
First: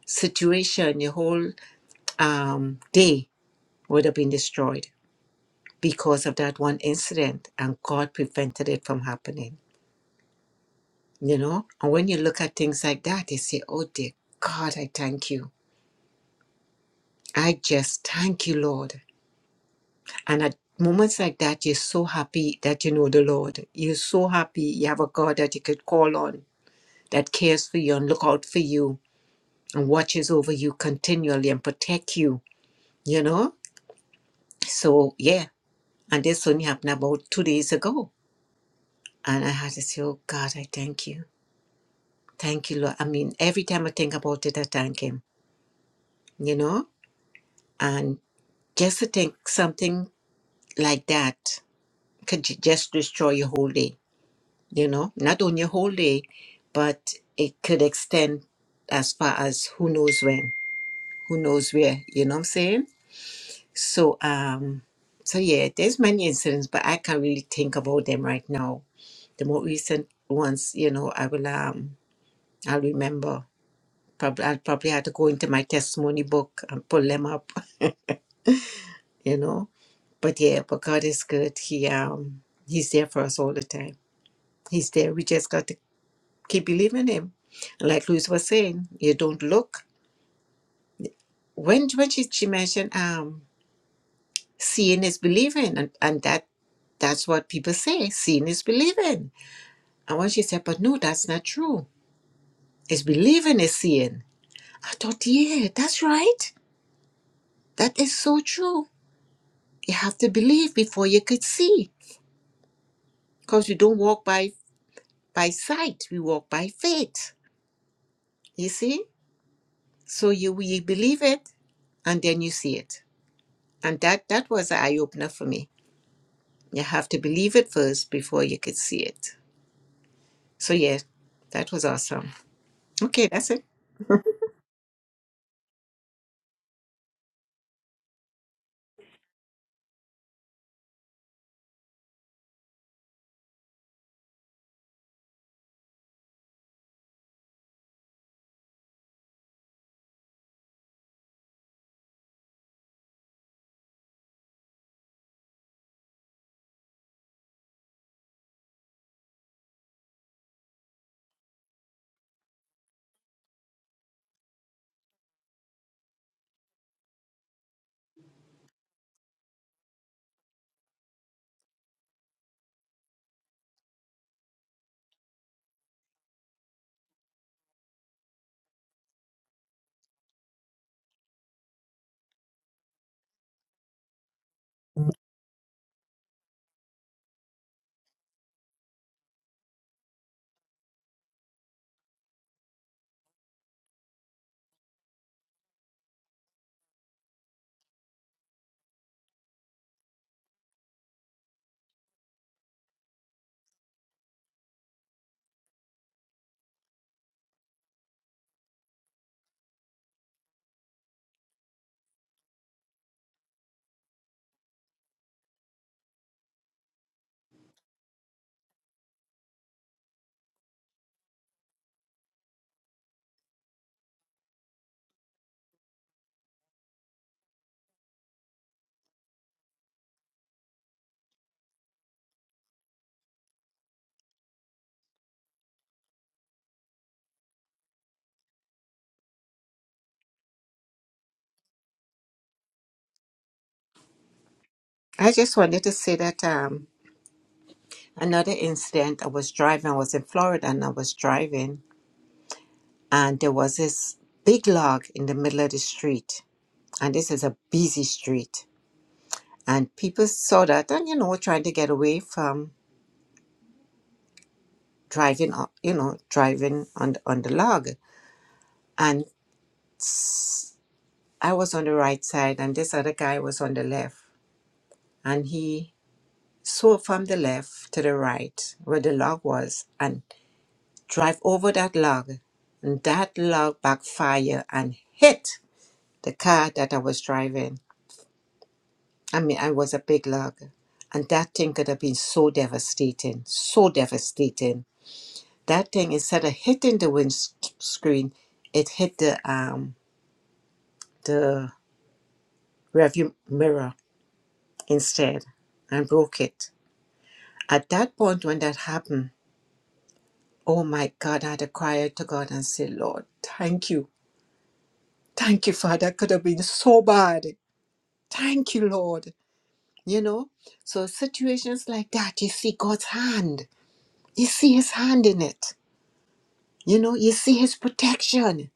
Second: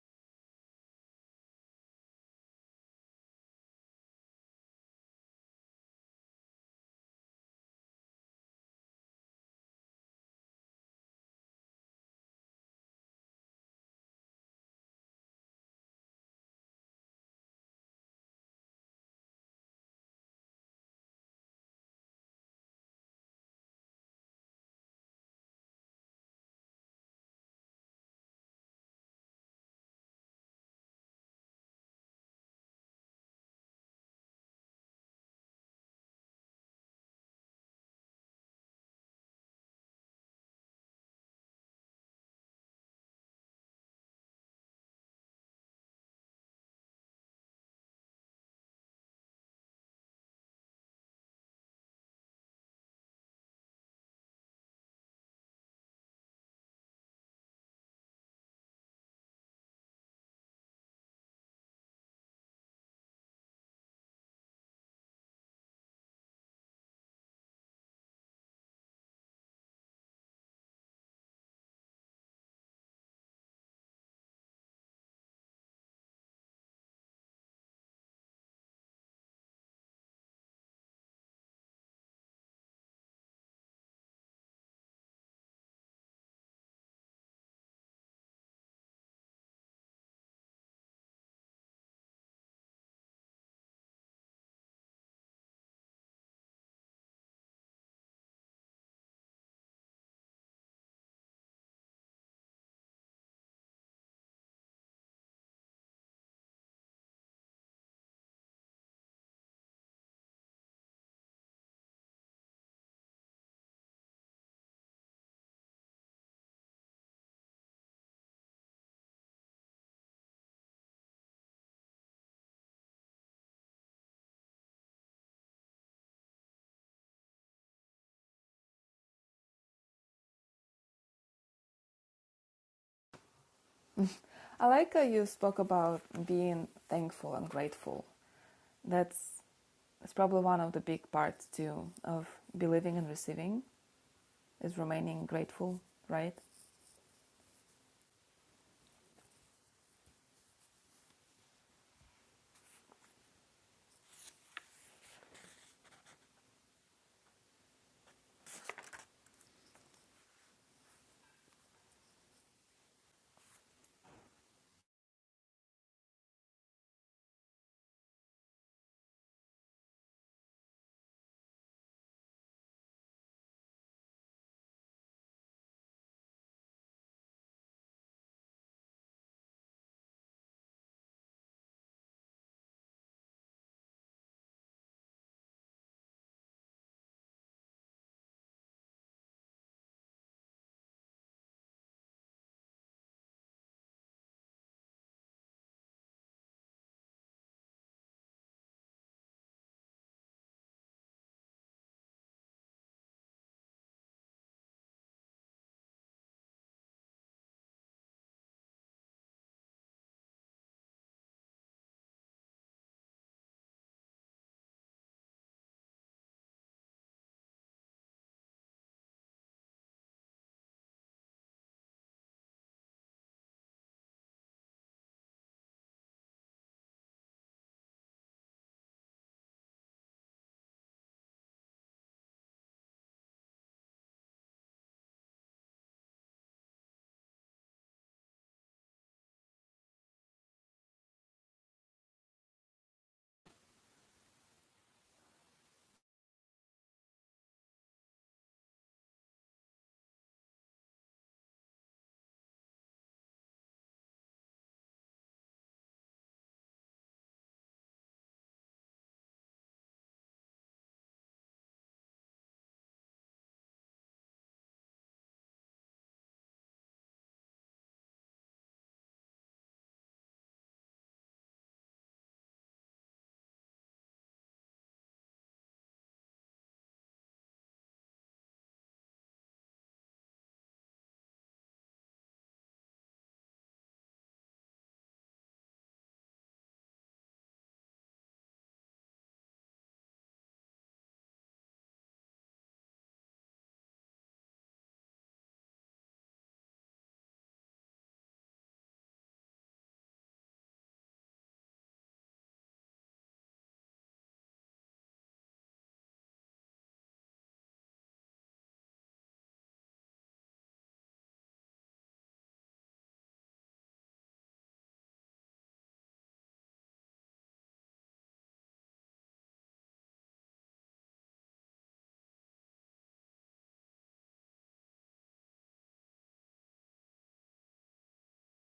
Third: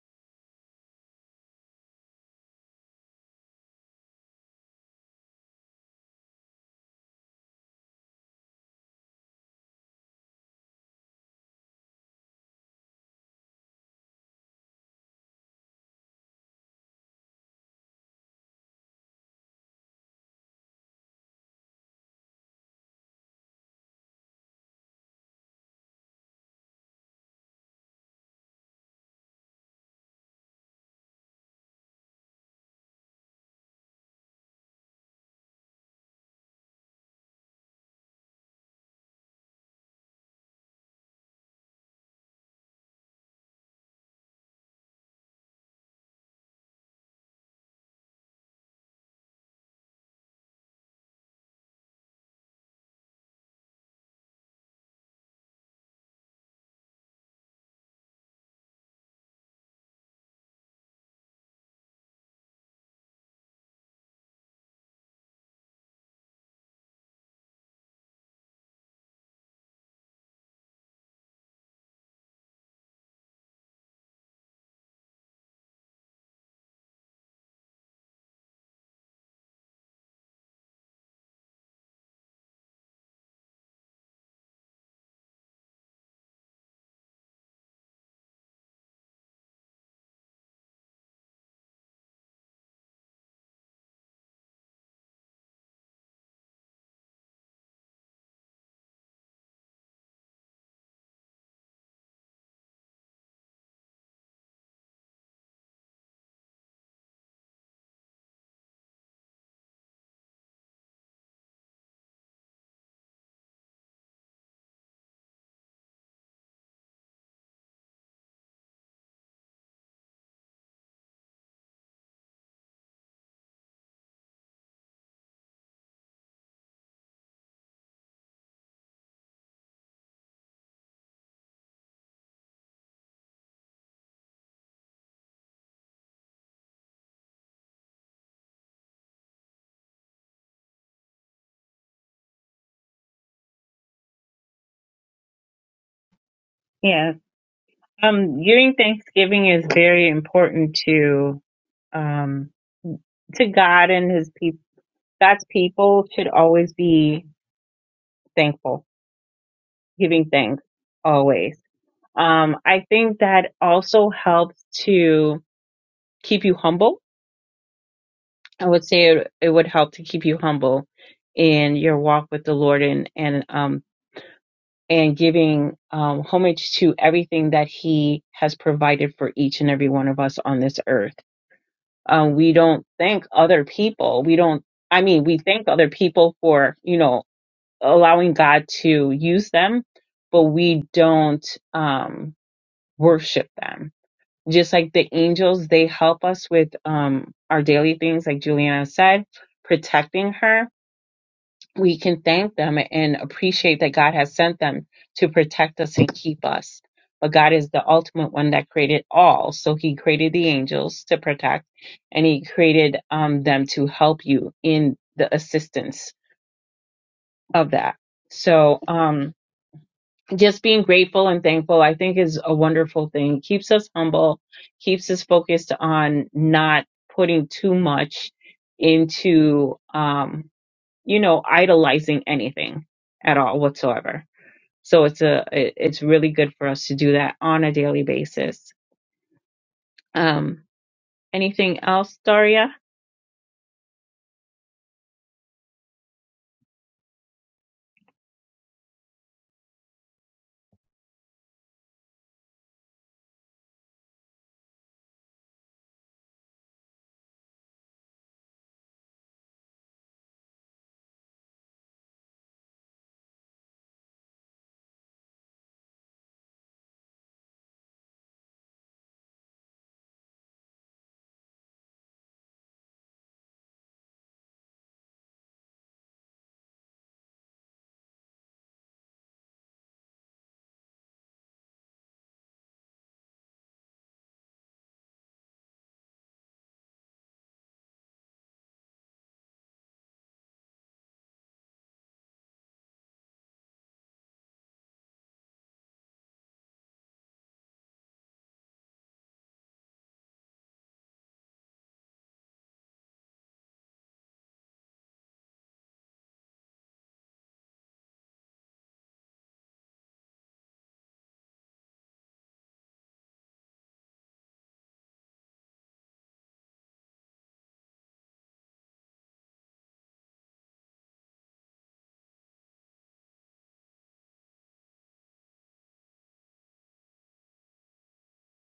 situation your whole um, day would have been destroyed because of that one incident and god prevented it from happening you know and when you look at things like that you say oh dear god i thank you i just thank you lord and at moments like that you're so happy that you know the lord you're so happy you have a god that you could call on that cares for you and look out for you and watches over you continually and protect you you know So yeah, and this only happened about two days ago. And I had to say, Oh God, I thank you. Thank you, Lord. I mean, every time I think about it, I thank him, you know? And just to think something like that could ju- just destroy your whole day, you know? Not only your whole day, but it could extend as far as who knows when, who knows where, you know what I'm saying? So um so yeah, there's many incidents, but I can't really think about them right now the more recent ones, you know, I will um I'll remember. Probably I'll probably have to go into my testimony book and pull them up, you know. But yeah, but God is good. He um He's there for us all the time. He's there. We just got to keep believing him. And like Louise was saying, you don't look. When when she, she mentioned um seeing is believing and, and that that's what people say, seeing is believing. And when she said, But no, that's not true. It's believing is seeing. I thought, yeah, that's right. That is so true. You have to believe before you could see, because we don't walk by by sight. We walk by faith. You see, so you you believe it, and then you see it, and that that was an eye opener for me. You have to believe it first before you could see it. So yeah, that was awesome. Okay, that's it.
I like how you spoke about being thankful and grateful. That's that's probably one of the big parts too of believing and receiving. Is Romania grateful, right?
Yes. Um, giving thanksgiving is very important to um, to God and His people. God's people should always be thankful, giving thanks always. Um, I think that also helps to keep you humble I would say it, it would help to keep you humble in your walk with the Lord and and um and giving um, homage to everything that He has provided for each and every one of us on this earth. Um, we don't thank other people. We don't. I mean, we thank other people for you know allowing God to use them, but we don't um, worship them. Just like the angels, they help us with um, our daily things, like Juliana said, protecting her we can thank them and appreciate that God has sent them to protect us and keep us. But God is the ultimate one that created all. So He created the angels to protect, and He created um, them to help you in the assistance of that. So um, just being grateful and thankful, I think, is a wonderful thing. Keeps us humble, keeps us focused on not putting too much into. Um, you know, idolizing anything at all whatsoever. So it's a it- it's really good for us to do that on a daily basis. Um, anything else, Daria?
I just wanted to say that um, another incident. I was driving. I was in Florida, and I was driving, and there was this big log in the middle of the street and this is a busy street. And people saw that and, you know, trying to get away from driving, up- you know, driving on the, on the log. And I was on the right side and this other guy was on the left. And he swerved from the left to the right where the log was and drive over that log. And that log backfire and hit the car that I was driving. I mean, I was a big log. And that thing could have been so devastating, so devastating That thing instead of hitting the windscreen, it hit the um the rearview mirror instead and broke it. At that point when that happened, oh my God, I had to cry out to God and say, Lord, thank you. Thank you, Father. That could have been so bad. Thank you, Lord. You know? So situations like that, you see God's hand. You see his hand in it. You know, you see his protection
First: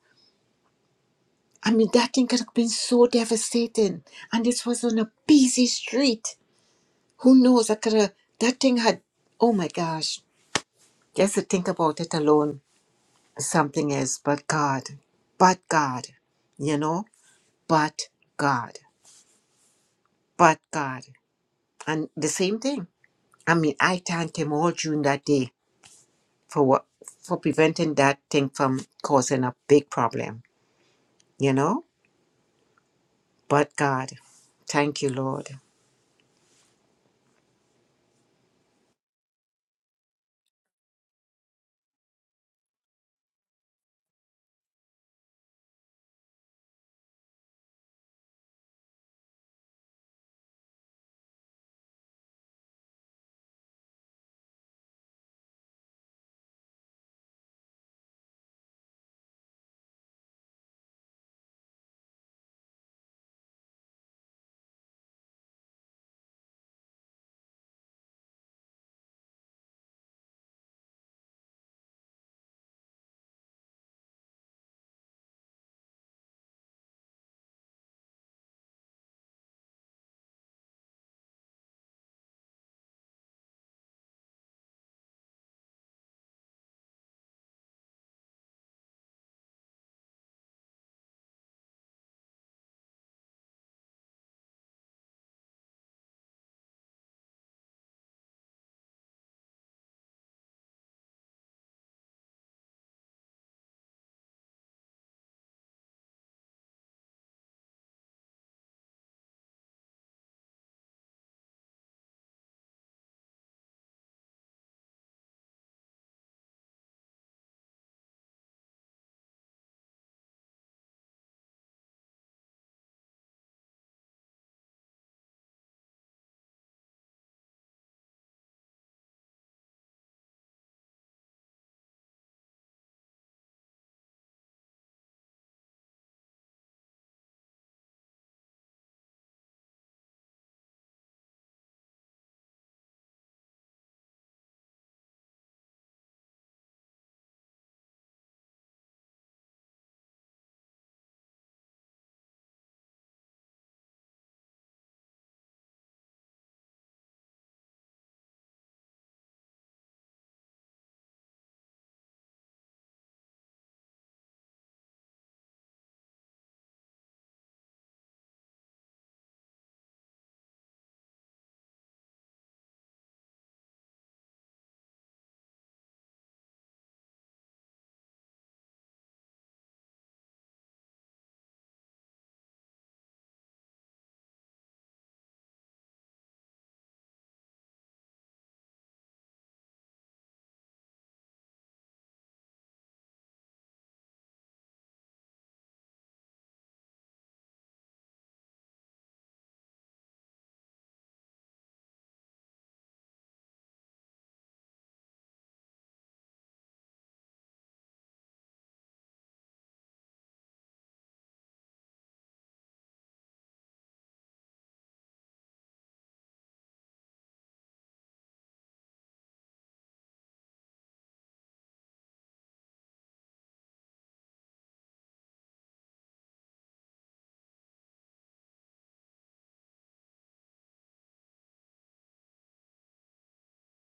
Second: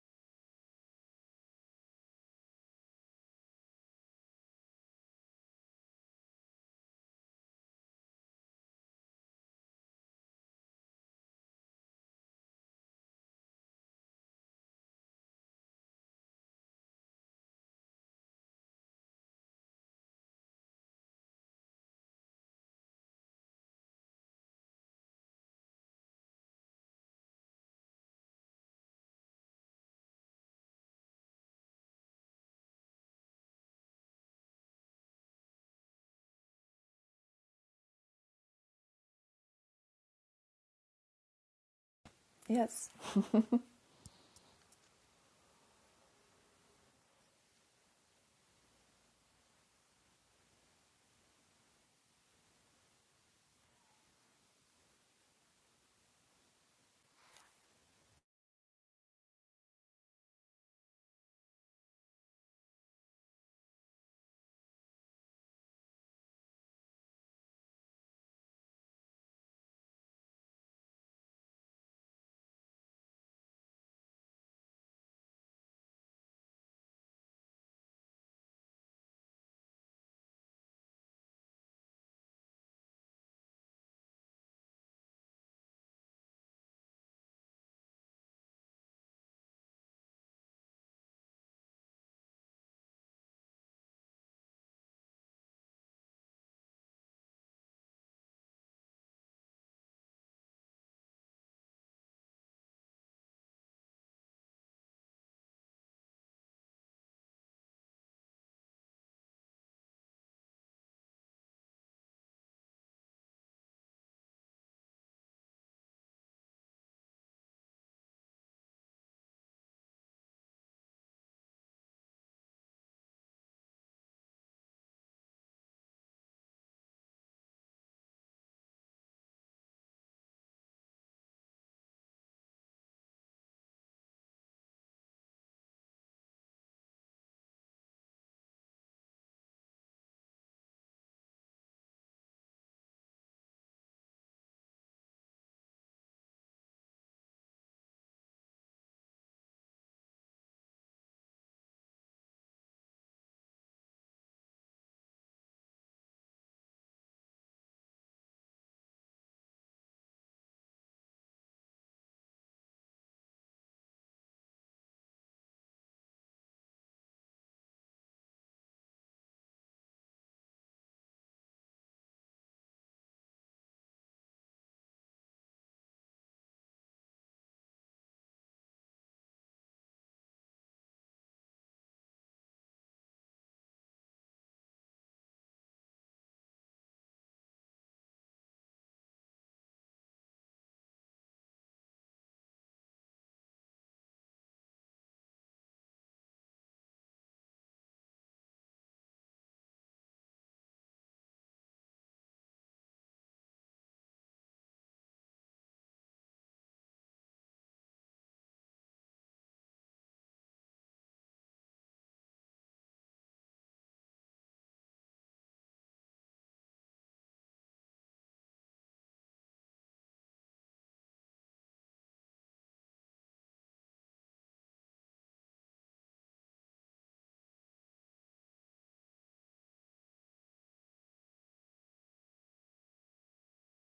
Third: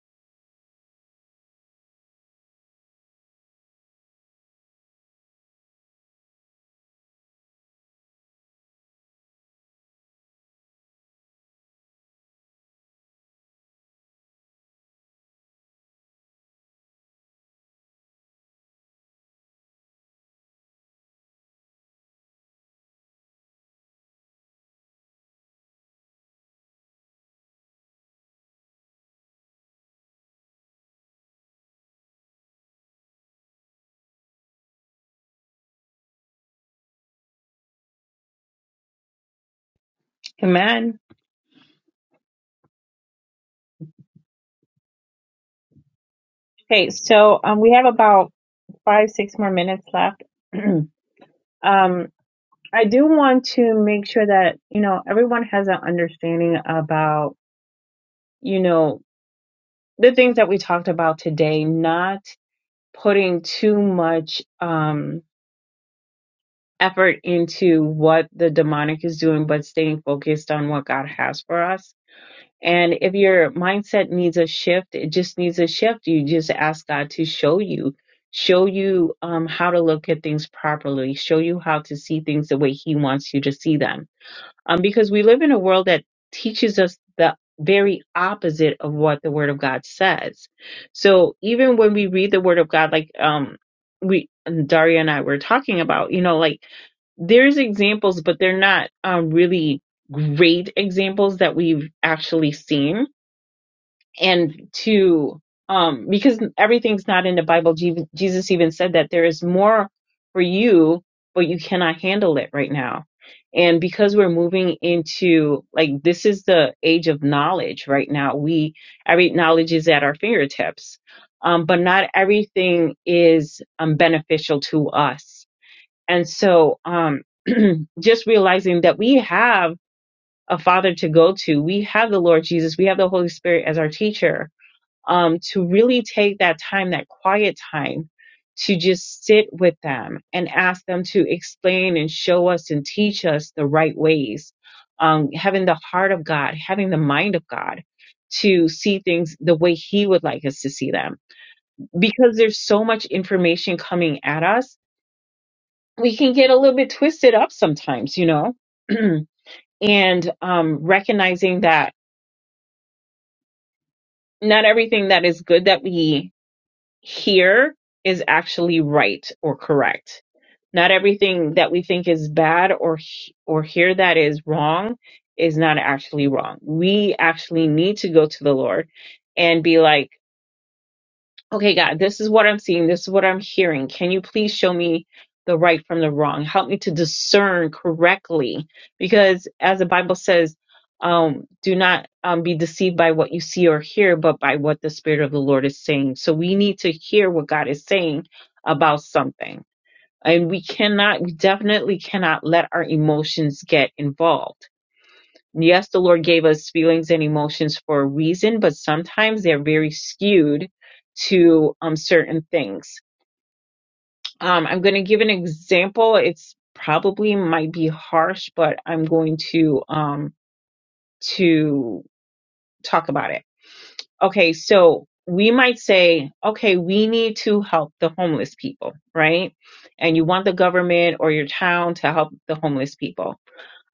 I mean, that thing could have been so devastating. And this was on a busy street. Who knows? I could have, that thing had, oh my gosh. Just to think about it alone, something is, but God, but God, you know, but God, but God. And the same thing. I mean, I thanked him all during that day for what, for preventing that thing from causing a big problem, you know, but God. Thank you, Lord.
Amen.
Yes.
Okay, so um, we have about five, six more minutes left. um, I do want to make sure that you know everyone has an understanding about you know the things that we talked about today, not putting too much um, effort into what the demonic is doing, but staying focused on what God has for us. And if your mindset needs a shift, it just needs a shift. You just ask God to show you, show you um, how to look at things properly, show you how to see things the way He wants you to see them um, because we live in a world that teaches us the very opposite of what the Word of God says. So even when we read the Word of God, like um, we Daria and I were talking about, you know, like there's examples, but they're not um, really great examples that we've actually seen and to um because everything's not in the bible Je- jesus even said that there is more for you but you cannot handle it right now and because we're moving into like this is the age of knowledge right now we every knowledge is at our fingertips um but not everything is um beneficial to us and so um just realizing that we have a father to go to we have the lord jesus we have the holy spirit as our teacher um, to really take that time, that quiet time, to just sit with them and ask them to explain and show us and teach us the right ways. Um, having the heart of God, having the mind of God to see things the way He would like us to see them. Because there's so much information coming at us, we can get a little bit twisted up sometimes, you know? and um, recognizing that not everything that is good that we here is actually right or correct. Not everything that we think is bad or he- or here that is wrong is not actually wrong. We actually need to go to the Lord and be like okay, God, this is what I'm seeing. This is what I'm hearing. Can you please show me the right from the wrong? Help me to discern correctly. Because as the Bible says, um, do not um, be deceived by what you see or hear, but by what the Spirit of the Lord is saying. So we need to hear what God is saying about something. And we cannot, we definitely cannot let our emotions get involved yes, the Lord gave us feelings and emotions for a reason, but sometimes they're very skewed to um, certain things. Um, I'm going to give an example. It's probably might be harsh, but I'm going to um, to talk about it. Okay, so we might say, okay, we need to help the homeless people, right? And you want the government or your town to help the homeless people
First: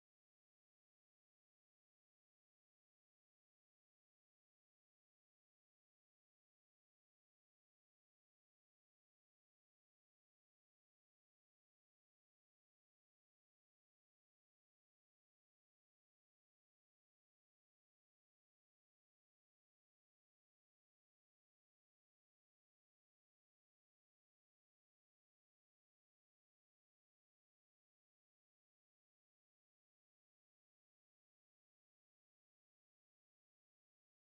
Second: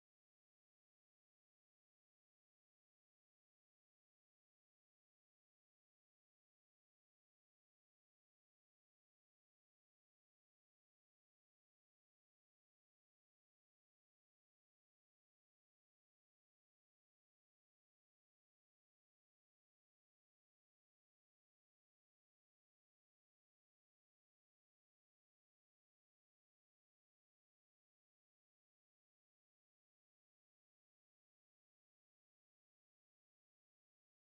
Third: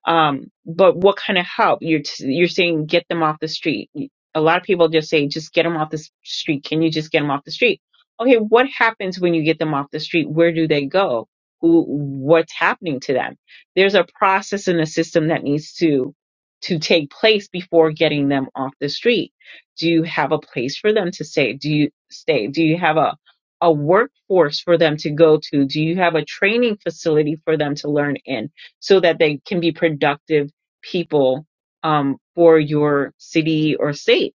Um, but what kind of help? You're t- you're saying get them off the street. A lot of people just say just get them off the s- street. Can you just get them off the street? Okay, what happens when you get them off the street? Where do they go? Who? What's happening to them? There's a process in the system that needs to to take place before getting them off the street. Do you have a place for them to stay? Do you stay? Do you have a a workforce for them to go to? Do you have a training facility for them to learn in? so that they can be productive people um, for your city or state.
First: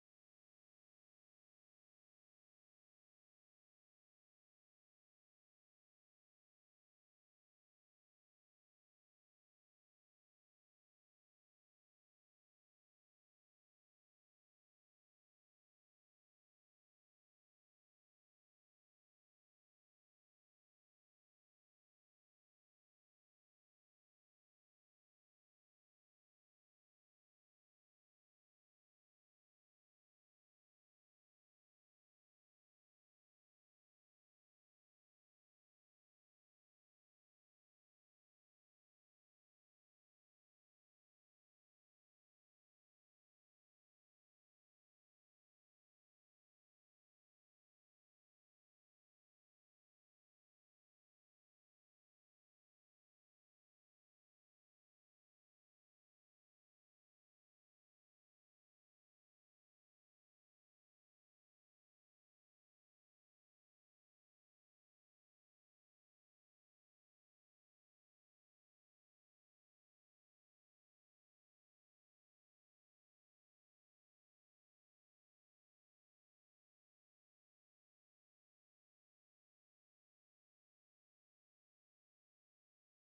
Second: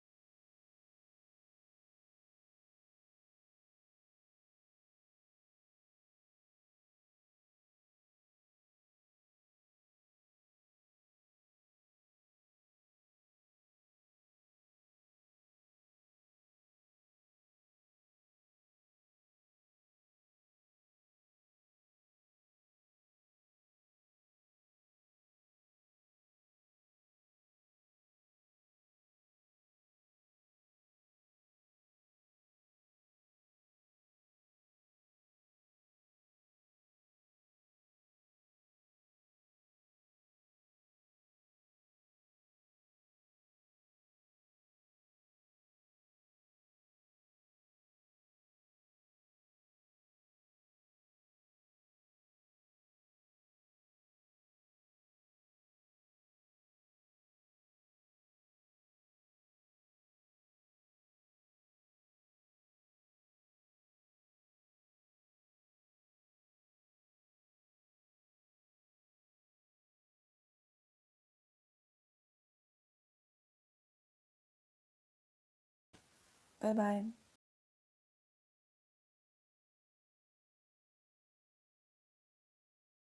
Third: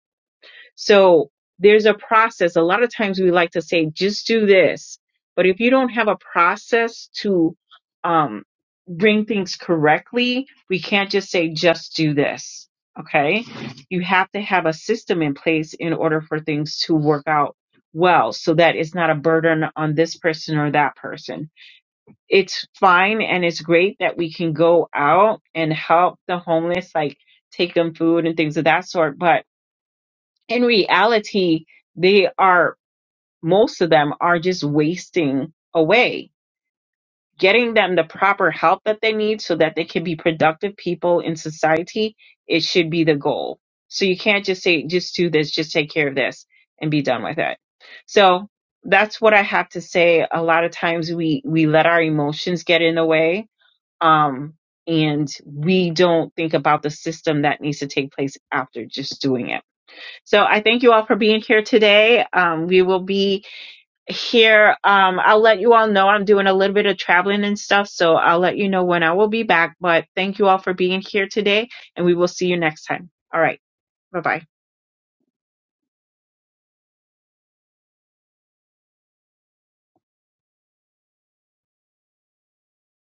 So there's a process. A lot of times we like to say, just do this. But if you don't have a process to um, bring things correctly, we can't just say, just do this. Okay. You have to have a system in place in order for things to work out well so that it's not a burden on this person or that person it's fine and it's great that we can go out and help the homeless, like take them food and things of that sort. But in reality, they are, most of them are just wasting away. Getting them the proper help that they need so that they can be productive people in society, it should be the goal. So you can't just say, just do this, just take care of this and be done with it. So that's what I have to say. A lot of times we, we let our emotions get in the way um, and we don't think about the system that needs to take place after just doing it. So I thank you all for being here today. Um, we will be here. Um, I'll let you all know I'm doing a little bit of traveling and stuff, so I'll let you know when I will be back. But thank you all for being here today, and we will see you next time. All right, bye bye.
Bye bye.